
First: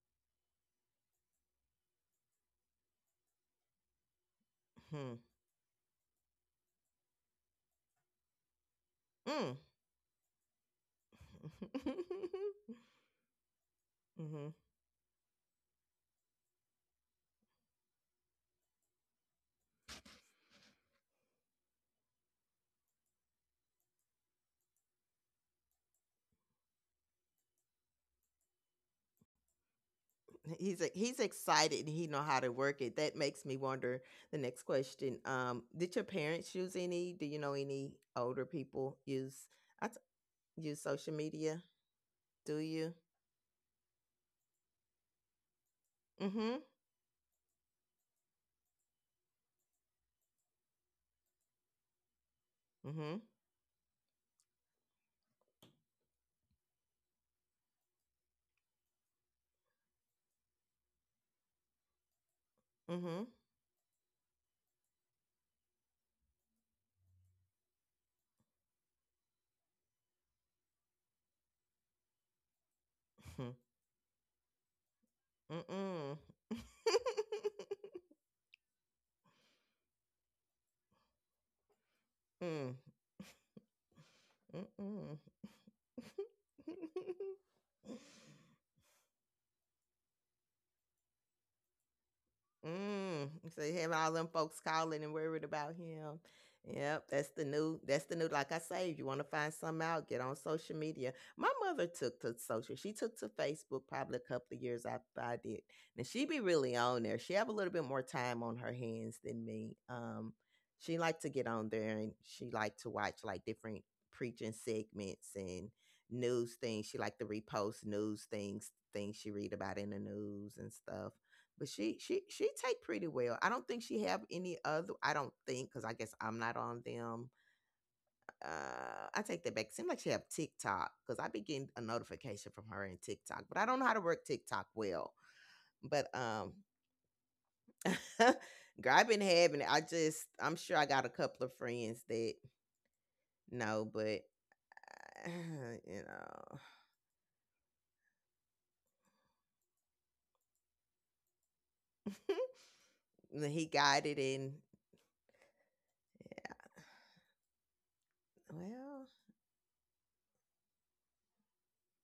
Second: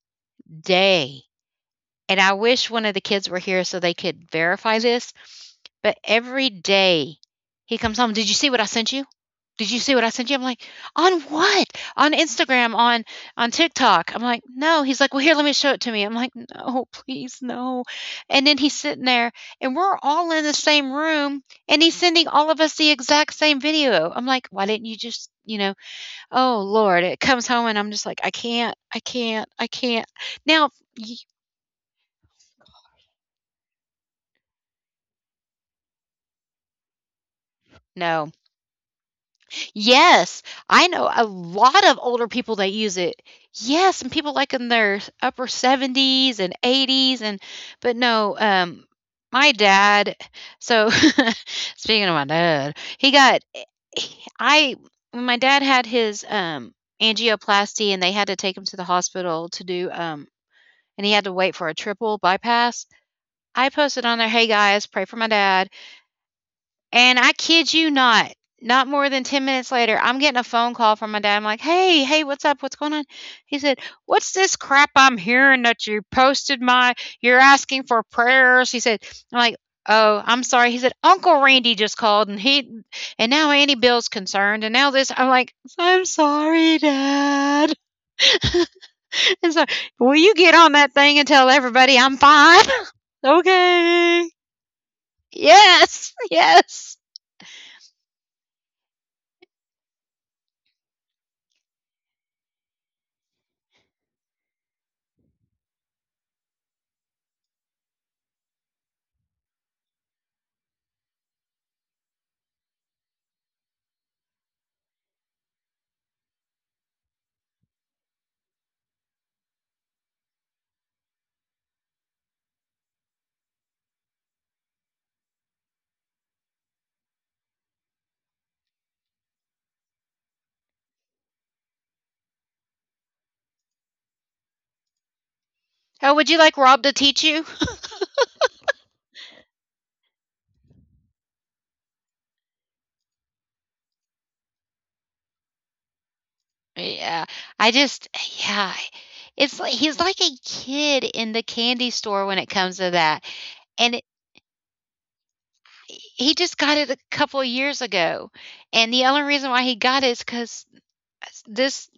[SPEAKER 1] day, and I wish one of the kids were here so they could verify this,
[SPEAKER 2] hmm,
[SPEAKER 1] but every day he comes home, "Did you see what I sent you?
[SPEAKER 2] mm.
[SPEAKER 1] Did you see what I sent you?" I'm like, "On what? On
[SPEAKER 2] <laughs>
[SPEAKER 1] Instagram, on TikTok." I'm like,
[SPEAKER 2] Mhm.
[SPEAKER 1] "No." He's like, "Well, here, let me show it to me." I'm like, "No, please, no." And then he's sitting there and we're all in the same room and he's sending all of us the exact same video. I'm like, "Why didn't you just, you know, oh Lord." It comes home and I'm just like, "I can't. I can't. I can't." Now, y-
[SPEAKER 2] He's excited he know how to work it. That makes me wonder the next question. Did your parents use any? Do you know any
[SPEAKER 1] no.
[SPEAKER 2] older people use I t-
[SPEAKER 1] Yes,
[SPEAKER 2] use
[SPEAKER 1] I know
[SPEAKER 2] social
[SPEAKER 1] a
[SPEAKER 2] media?
[SPEAKER 1] lot of older people
[SPEAKER 2] Do
[SPEAKER 1] that
[SPEAKER 2] you?
[SPEAKER 1] use it. Yes, and people like in their upper 70s and
[SPEAKER 2] Mm-hmm.
[SPEAKER 1] 80s and but no, my dad, so <laughs> speaking of my dad, he
[SPEAKER 2] Mm-hmm.
[SPEAKER 1] got he- I when my dad had his angioplasty and they had to take him to the hospital to do and he had to wait for a triple bypass.
[SPEAKER 2] Mm-hmm.
[SPEAKER 1] I posted on there, "Hey guys, pray for my dad." And I kid you not, not more than 10 minutes later, I'm getting a phone call from my dad. I'm like, "Hey, hey, what's up? What's going on?" He said, "What's this crap I'm
[SPEAKER 2] <laughs>
[SPEAKER 1] hearing that you
[SPEAKER 2] Mm-mm.
[SPEAKER 1] posted my you're
[SPEAKER 2] <laughs>
[SPEAKER 1] asking for prayers?" He said, I'm like, "Oh, I'm sorry." He said, "Uncle Randy just called and he
[SPEAKER 2] Mm.
[SPEAKER 1] and now Auntie Bill's concerned and now this."
[SPEAKER 2] Mm-mm.
[SPEAKER 1] I'm like, "I'm sorry, dad."
[SPEAKER 2] <laughs>
[SPEAKER 1] <laughs> and so, "Will you get on that thing and tell everybody I'm fine?" <laughs>
[SPEAKER 2] Mm, so you have all
[SPEAKER 1] Okay.
[SPEAKER 2] them folks calling and worried about
[SPEAKER 1] Yes.
[SPEAKER 2] him.
[SPEAKER 1] Yes.
[SPEAKER 2] Yep, that's the new. That's the new. Like I say, if you want to find something out, get on social media. My mother took to social. She took to Facebook probably a couple of years after I did, and she be really on there. She have a little bit more time on her hands than me. She liked to get on there and she liked to watch like different preaching segments and news things. She liked to repost news things, things she read about in the news and stuff but she take pretty well. I don't think she have any other. I don't think because I guess I'm not on them. I take that back. Seems like she have TikTok because I be getting a notification from her in TikTok, but I don't know how to work TikTok well. But
[SPEAKER 1] Oh, would you like Rob to teach you?
[SPEAKER 2] <laughs> girl, I've been having it. I just I'm sure I got a couple of friends that know, but <sighs> uh, you
[SPEAKER 1] Yeah. I just yeah. It's like he's like a kid in the candy store
[SPEAKER 2] know,
[SPEAKER 1] when it comes to that.
[SPEAKER 2] <laughs> he
[SPEAKER 1] And
[SPEAKER 2] got
[SPEAKER 1] it,
[SPEAKER 2] it in.
[SPEAKER 1] he
[SPEAKER 2] Yeah.
[SPEAKER 1] just got it a couple of years ago. And
[SPEAKER 2] Well,
[SPEAKER 1] the only reason why he got it is cuz this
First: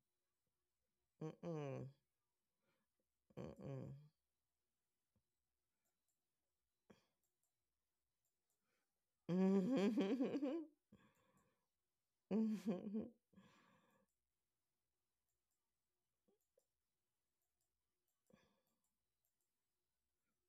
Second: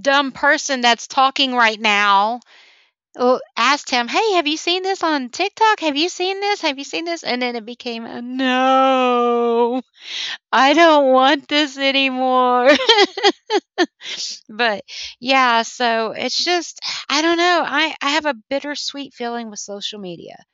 [SPEAKER 1] dumb person that's
[SPEAKER 2] <laughs>
[SPEAKER 1] talking right
[SPEAKER 2] mm-mm,
[SPEAKER 1] now asked him, "Hey, have you seen this on TikTok? Have you seen this? Have you seen this?" And then it became, a, "No.
[SPEAKER 2] mm-mm.
[SPEAKER 1] I
[SPEAKER 2] <laughs>
[SPEAKER 1] don't want this anymore."
[SPEAKER 2] Mhm. <laughs>
[SPEAKER 1] But, yeah, so it's just I don't know, I have a bittersweet feeling with social media,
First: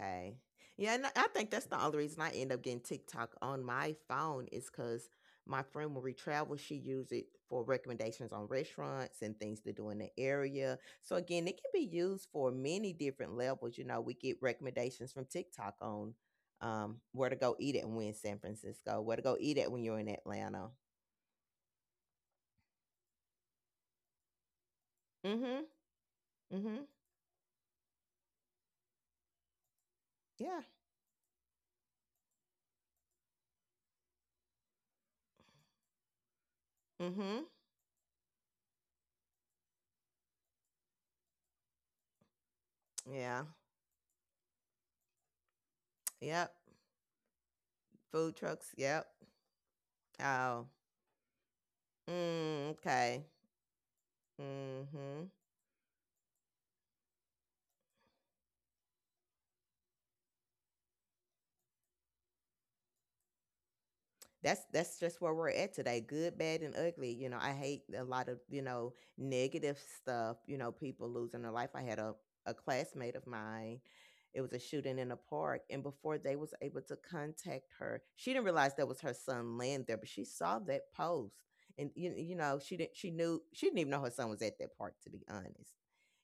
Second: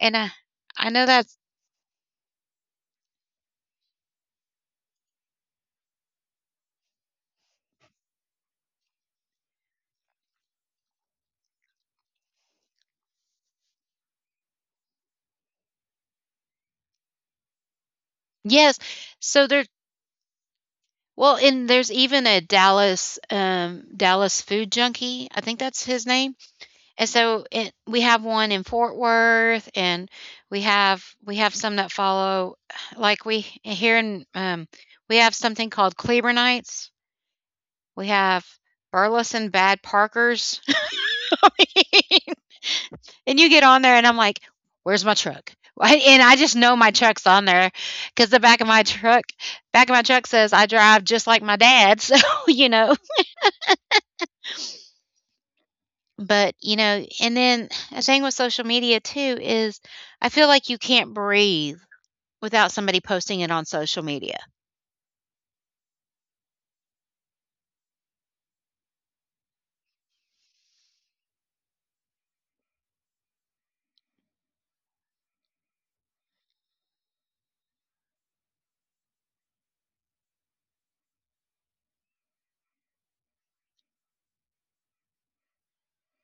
[SPEAKER 1] and I
[SPEAKER 2] Yeah,
[SPEAKER 1] know
[SPEAKER 2] and I
[SPEAKER 1] that's
[SPEAKER 2] think that's the only reason I end up getting TikTok on my phone is because my friend when we travel, she uses it for recommendations on restaurants and things to do in the area. So again, it can be used for many different levels. You know, we get recommendations from TikTok on where to go eat at when we're in San
[SPEAKER 1] yes,
[SPEAKER 2] Francisco, where to go
[SPEAKER 1] so
[SPEAKER 2] eat
[SPEAKER 1] there
[SPEAKER 2] at when you're in Atlanta.
[SPEAKER 1] well, and there's even a Dallas, Dallas Food Junkie, I think
[SPEAKER 2] Mm-hmm.
[SPEAKER 1] that's his name,
[SPEAKER 2] Mm-hmm.
[SPEAKER 1] and so it we have one in Fort Worth, and
[SPEAKER 2] Yeah.
[SPEAKER 1] we have some that follow like, we here in, we have something called Cleburnites,
[SPEAKER 2] Mm-hmm.
[SPEAKER 1] we have Burleson Bad Parkers. <laughs> And
[SPEAKER 2] Yeah.
[SPEAKER 1] you get on there, and I'm like, "Where's my truck?" <laughs> And I
[SPEAKER 2] Yep.
[SPEAKER 1] just know my truck's on there because
[SPEAKER 2] Food
[SPEAKER 1] the back of
[SPEAKER 2] trucks.
[SPEAKER 1] my
[SPEAKER 2] Yep.
[SPEAKER 1] truck, back of my truck says I
[SPEAKER 2] Oh.
[SPEAKER 1] drive just like my dad. <laughs> So you
[SPEAKER 2] Mm,
[SPEAKER 1] know,
[SPEAKER 2] okay. Mhm.
[SPEAKER 1] but you know, and then a thing with social media too is I feel like you can't breathe without somebody posting it on social media,
[SPEAKER 2] That's just where we're at today. Good, bad, and ugly. You know, I hate a lot of you know negative stuff. You know, people losing their life. I had a classmate of mine. It was a shooting in a park, and before they was able to contact her, she didn't realize that was her son laying there. But she saw that post, and you know she didn't. She knew she didn't even know her son was at that park. To be honest,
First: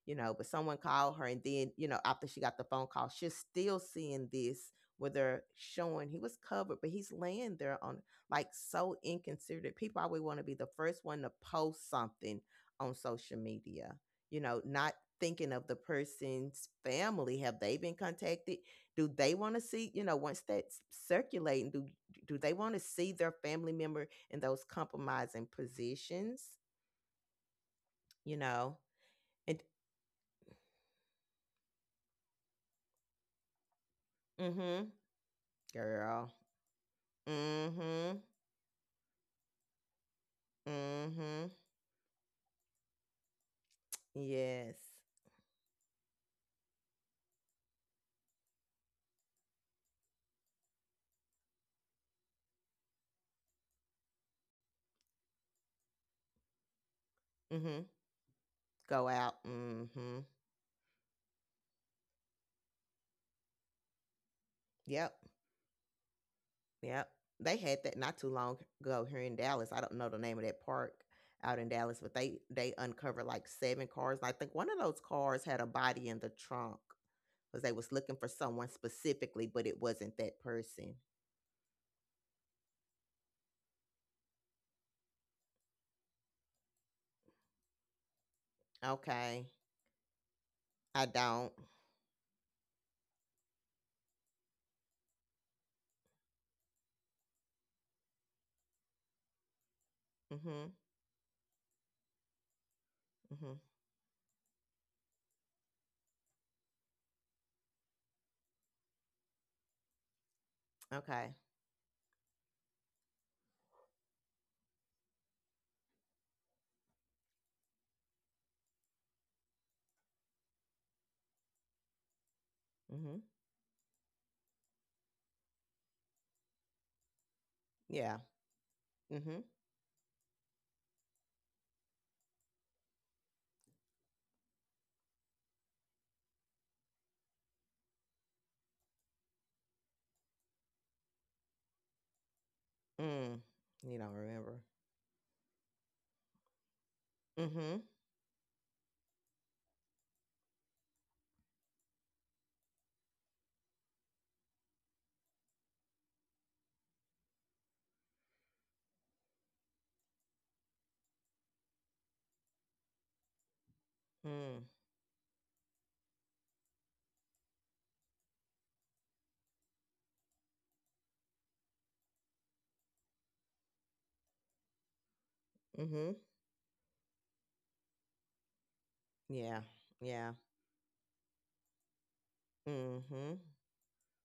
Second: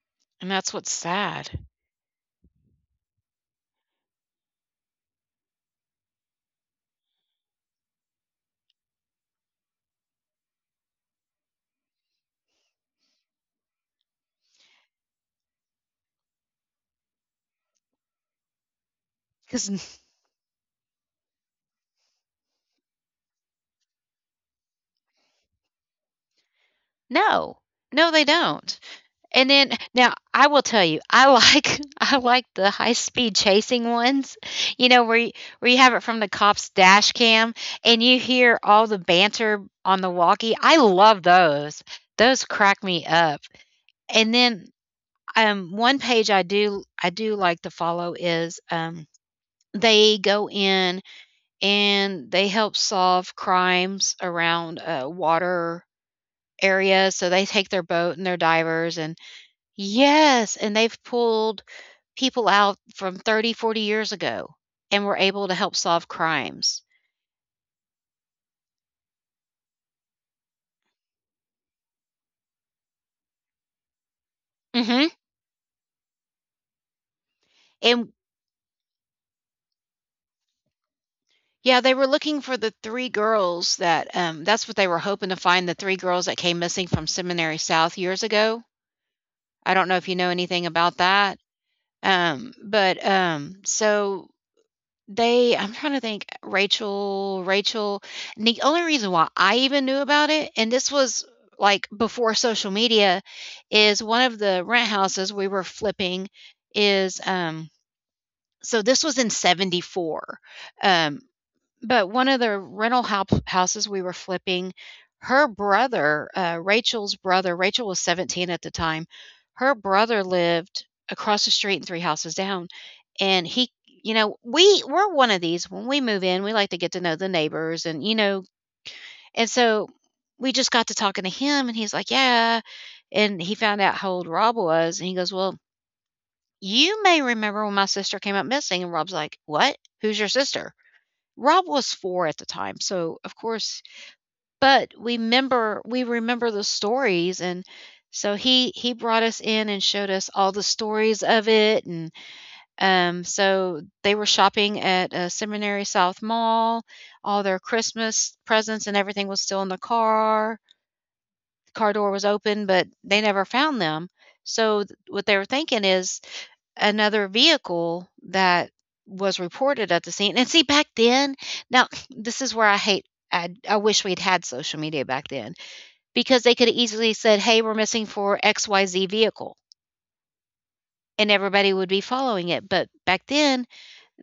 [SPEAKER 2] you know, but
[SPEAKER 1] and that's
[SPEAKER 2] someone
[SPEAKER 1] what's
[SPEAKER 2] called her and
[SPEAKER 1] sad.
[SPEAKER 2] then, you know, after she got the phone call, she's still seeing this where they're showing he was covered, but he's laying there on like so inconsiderate. People always want to be the first one to post something on social media, you know, not thinking of the person's family. Have they been contacted? Do they want to see,
[SPEAKER 1] Because
[SPEAKER 2] you know, once that's circulating, do they want to see their family member in those compromising positions?
[SPEAKER 1] no, no, they
[SPEAKER 2] You know?
[SPEAKER 1] don't. And
[SPEAKER 2] And
[SPEAKER 1] then now I will tell you, I like <laughs> I like the high speed chasing ones,
[SPEAKER 2] mm-hmm.
[SPEAKER 1] you know, where you have it from the
[SPEAKER 2] Girl.
[SPEAKER 1] cop's dash cam and you
[SPEAKER 2] Mhm.
[SPEAKER 1] hear all the banter on the walkie. I love
[SPEAKER 2] Mhm.
[SPEAKER 1] those. Those crack me up. And then
[SPEAKER 2] Yes.
[SPEAKER 1] one page I do like to follow is they go in and they help solve crimes around water areas. So they take their
[SPEAKER 2] Mhm.
[SPEAKER 1] boat and their divers
[SPEAKER 2] Go
[SPEAKER 1] and.
[SPEAKER 2] out. Mhm.
[SPEAKER 1] Yes, and they've pulled people out from 30, 40 years ago and
[SPEAKER 2] Yep.
[SPEAKER 1] were able to help solve crimes.
[SPEAKER 2] Yep. They had that not too long ago here in Dallas. I don't know the name of that park out in Dallas, but they uncovered like seven cars. I think one of those
[SPEAKER 1] Mhm.
[SPEAKER 2] cars had a body in the trunk because they was
[SPEAKER 1] And
[SPEAKER 2] looking for someone specifically, but it wasn't that person.
[SPEAKER 1] yeah, they were looking for the 3 girls that, that's what they were hoping to find, the 3 girls that came missing from Seminary South years ago.
[SPEAKER 2] Okay.
[SPEAKER 1] I don't know if you know anything about
[SPEAKER 2] I
[SPEAKER 1] that.
[SPEAKER 2] don't.
[SPEAKER 1] But, so They I'm trying to think, Rachel and the only reason why I even knew about it,
[SPEAKER 2] Mhm.
[SPEAKER 1] and this was, like, before social media,
[SPEAKER 2] Mhm.
[SPEAKER 1] is one of the rent houses we were flipping is, um so this was in '74, um,
[SPEAKER 2] Okay.
[SPEAKER 1] but one of the rental hop houses we were flipping, her brother, Rachel's brother. Rachel was 17 at the time, her brother lived across the street and 3 houses down.
[SPEAKER 2] Mhm.
[SPEAKER 1] And he you know, we're one of these. When we move in, we like to get to know the neighbors and
[SPEAKER 2] Yeah.
[SPEAKER 1] you know,
[SPEAKER 2] Mhm.
[SPEAKER 1] and so we just got to talking to him and he's like, "Yeah." And he found out how old Rob was and he goes, "Well, you may remember when my sister came up missing." And Rob's like, "What? Who's your sister?" Rob was 4 at the time. So, of
[SPEAKER 2] Mm.
[SPEAKER 1] course,
[SPEAKER 2] You don't remember.
[SPEAKER 1] but we remember the stories. And
[SPEAKER 2] Mhm.
[SPEAKER 1] so he brought us in and showed us all the stories of it. And so they were shopping at Seminary South Mall. All their Christmas presents and everything was still in the car. The car door was open, but they never found them.
[SPEAKER 2] Mm.
[SPEAKER 1] So what they were thinking is another vehicle that was reported at the scene. And see, back then, now <laughs> <sniffs> this is where I hate. I wish we'd had social media back then
[SPEAKER 2] Mhm.
[SPEAKER 1] because they could have easily said, "Hey, we're missing for XYZ vehicle,"
[SPEAKER 2] Yeah. Yeah.
[SPEAKER 1] and everybody would be following it. But back
[SPEAKER 2] Mhm.
[SPEAKER 1] then,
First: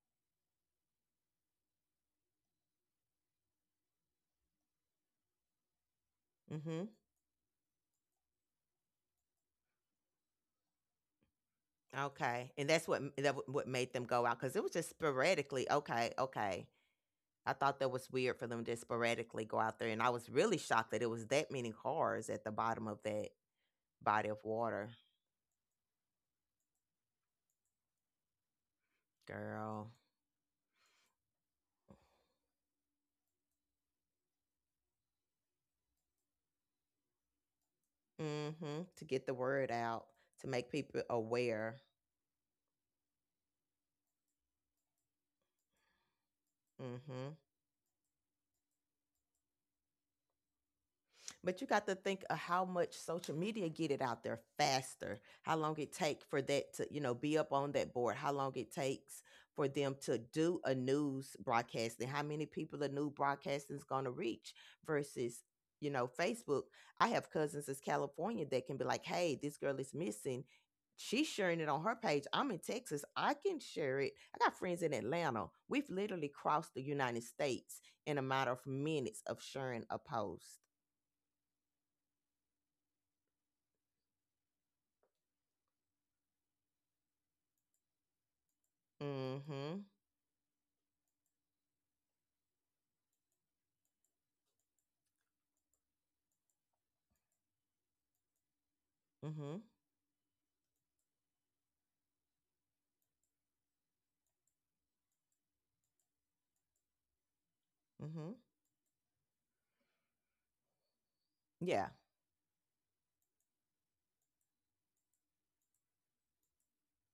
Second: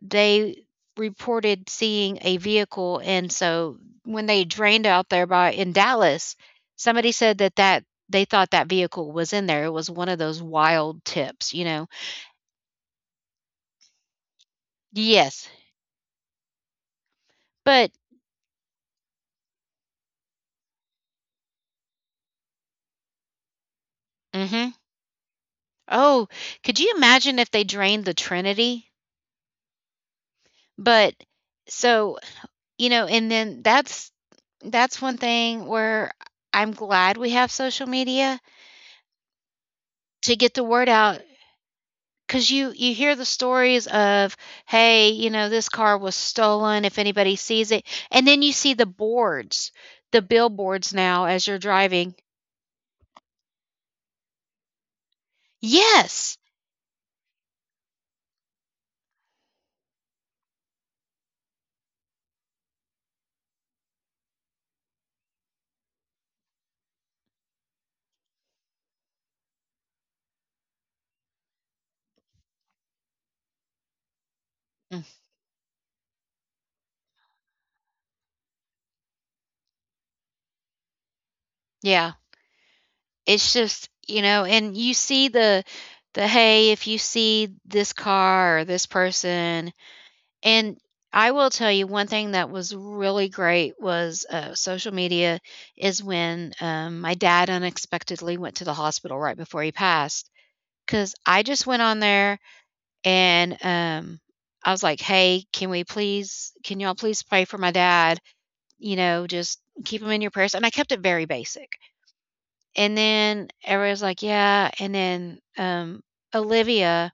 [SPEAKER 1] they reported seeing a vehicle, and so when they drained out there by in Dallas,
[SPEAKER 2] Mhm.
[SPEAKER 1] somebody said that they thought that vehicle was in there. It was one of those wild tips, you know.
[SPEAKER 2] Okay. And that's what what made them go out cuz it was just
[SPEAKER 1] Yes,
[SPEAKER 2] sporadically. Okay. Okay. I thought
[SPEAKER 1] but
[SPEAKER 2] that was weird for them to sporadically go out there and I was really shocked that it was that many cars at the bottom of that body of
[SPEAKER 1] mhm.
[SPEAKER 2] water.
[SPEAKER 1] Oh, could you imagine if they drained the Trinity?
[SPEAKER 2] Girl.
[SPEAKER 1] But so, you know, and then that's one thing where I'm glad we have social media
[SPEAKER 2] Mhm. To get the word out,
[SPEAKER 1] to
[SPEAKER 2] to
[SPEAKER 1] get the
[SPEAKER 2] make
[SPEAKER 1] word
[SPEAKER 2] people
[SPEAKER 1] out,
[SPEAKER 2] aware.
[SPEAKER 1] because you hear the stories of, hey, you know, this car was stolen, if
[SPEAKER 2] Mm-hmm.
[SPEAKER 1] anybody sees it. And then you see the boards, the billboards now as you're
[SPEAKER 2] But you got to
[SPEAKER 1] driving.
[SPEAKER 2] think of how much social media get it out there faster. How long it take
[SPEAKER 1] Yes.
[SPEAKER 2] for that to, you know, be up on that board. How long it takes for them to do a news broadcast and how many people a new broadcasting is going to reach versus, you know, Facebook. I have cousins in California that can be like, "Hey, this girl is missing." She's sharing it on her page. I'm in Texas. I can share it. I got friends in
[SPEAKER 1] Mm,
[SPEAKER 2] Atlanta. We've literally crossed the United States in a matter of minutes of sharing a post.
[SPEAKER 1] yeah, it's just, you know, and you see the, hey, if you see this car or this person.
[SPEAKER 2] Mhm.
[SPEAKER 1] And I will tell you one thing that was really great was, social media, is when my dad unexpectedly went to the hospital right
[SPEAKER 2] Mhm.
[SPEAKER 1] before he passed. 'Cause I just went on there and, I was like, "Hey, can we please, can y'all please pray for my dad?
[SPEAKER 2] Mhm.
[SPEAKER 1] You know, just keep him in your prayers." And I kept it very basic.
[SPEAKER 2] Yeah.
[SPEAKER 1] And then everybody's like, "Yeah," and then, Olivia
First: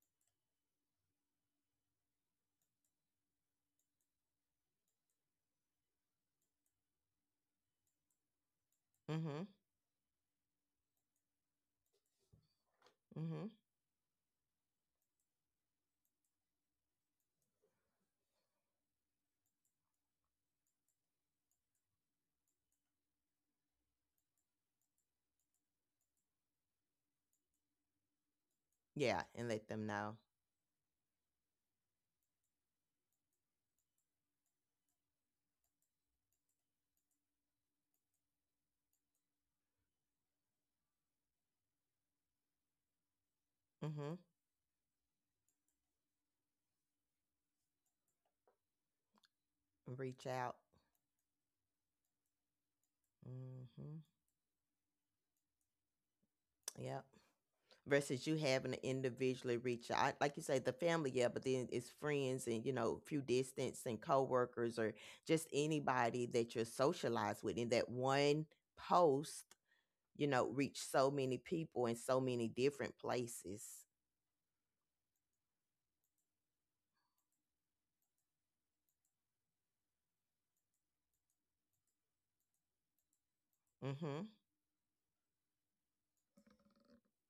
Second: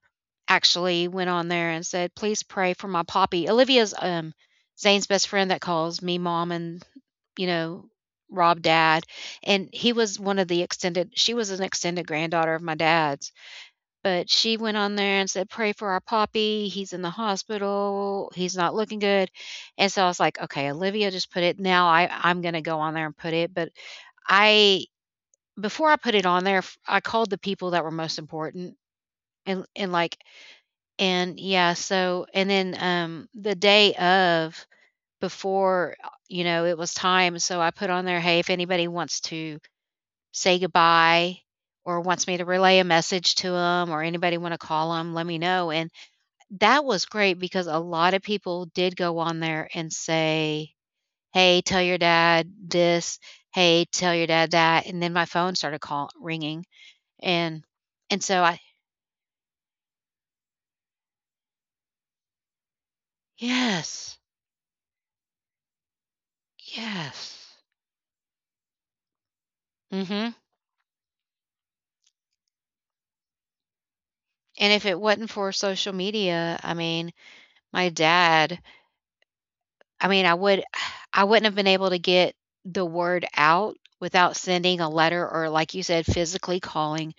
[SPEAKER 1] actually went on there and said, "Please pray for my Poppy." Olivia's, Zane's best friend that calls me mom and, you know, Rob dad,
[SPEAKER 2] Mhm.
[SPEAKER 1] and he was one of the extended, she was an extended granddaughter of my dad's.
[SPEAKER 2] Mhm.
[SPEAKER 1] But she went on there and said, "Pray for our Poppy. He's in the hospital. He's not looking good." And so I was like, "Okay, Olivia just put it. Now I'm gonna go on there and put it." But I before I put it on there, I called the people that were most important,
[SPEAKER 2] Yeah, and
[SPEAKER 1] and
[SPEAKER 2] let them
[SPEAKER 1] and like
[SPEAKER 2] know.
[SPEAKER 1] and yeah. So and then the day of, before, you know, it was time, so I put on there, "Hey, if anybody wants to say goodbye," or wants me to relay a message to them, or
[SPEAKER 2] Mhm.
[SPEAKER 1] anybody want to call them, let me know. And that was great because a lot of people did go on there and
[SPEAKER 2] Reach out.
[SPEAKER 1] say, "Hey, tell your dad this. Hey,
[SPEAKER 2] Mhm.
[SPEAKER 1] tell your dad that," and then my phone started call ringing,
[SPEAKER 2] Yep.
[SPEAKER 1] and and
[SPEAKER 2] Versus you
[SPEAKER 1] so I
[SPEAKER 2] having to individually reach out, like you say, the family, yeah, but then it's friends and you know, few distance and
[SPEAKER 1] yes,
[SPEAKER 2] coworkers or just anybody that you're socialized
[SPEAKER 1] yes.
[SPEAKER 2] with. And that one post, you
[SPEAKER 1] Mhm.
[SPEAKER 2] know, reach so many people in so many different places.
[SPEAKER 1] And if it wasn't for social media, I mean, my dad I mean, I would <sighs> I wouldn't have been able to get the word out
[SPEAKER 2] Mhm.
[SPEAKER 1] without sending a letter or, like you said, physically calling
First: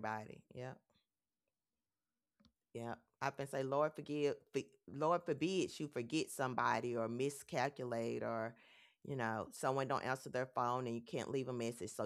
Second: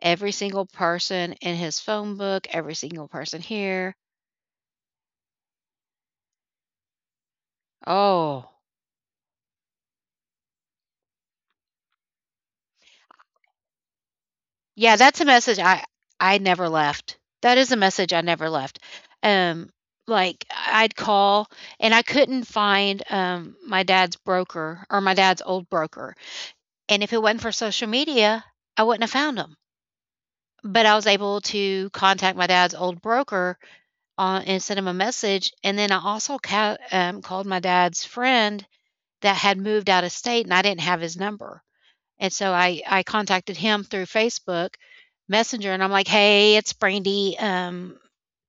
[SPEAKER 1] every single
[SPEAKER 2] Yep.
[SPEAKER 1] person in his phone book, every
[SPEAKER 2] Yeah,
[SPEAKER 1] single
[SPEAKER 2] I've
[SPEAKER 1] person
[SPEAKER 2] been say, Lord
[SPEAKER 1] here.
[SPEAKER 2] forgive, for, Lord forbids you forget somebody or miscalculate
[SPEAKER 1] Oh,
[SPEAKER 2] or, you know, someone don't answer their phone and you can't leave a message. So
[SPEAKER 1] yeah, that's a message I never left. That is a message I never left. Um, like I'd call and I couldn't find my dad's broker, or my dad's old broker. And if it wasn't for social media, I wouldn't have found him. But I was able to contact my dad's old broker, and send him a message. And then I also called my dad's friend that had moved out of state and I didn't have his number. And so I contacted him through Facebook Messenger and I'm like, "Hey, it's Brandy.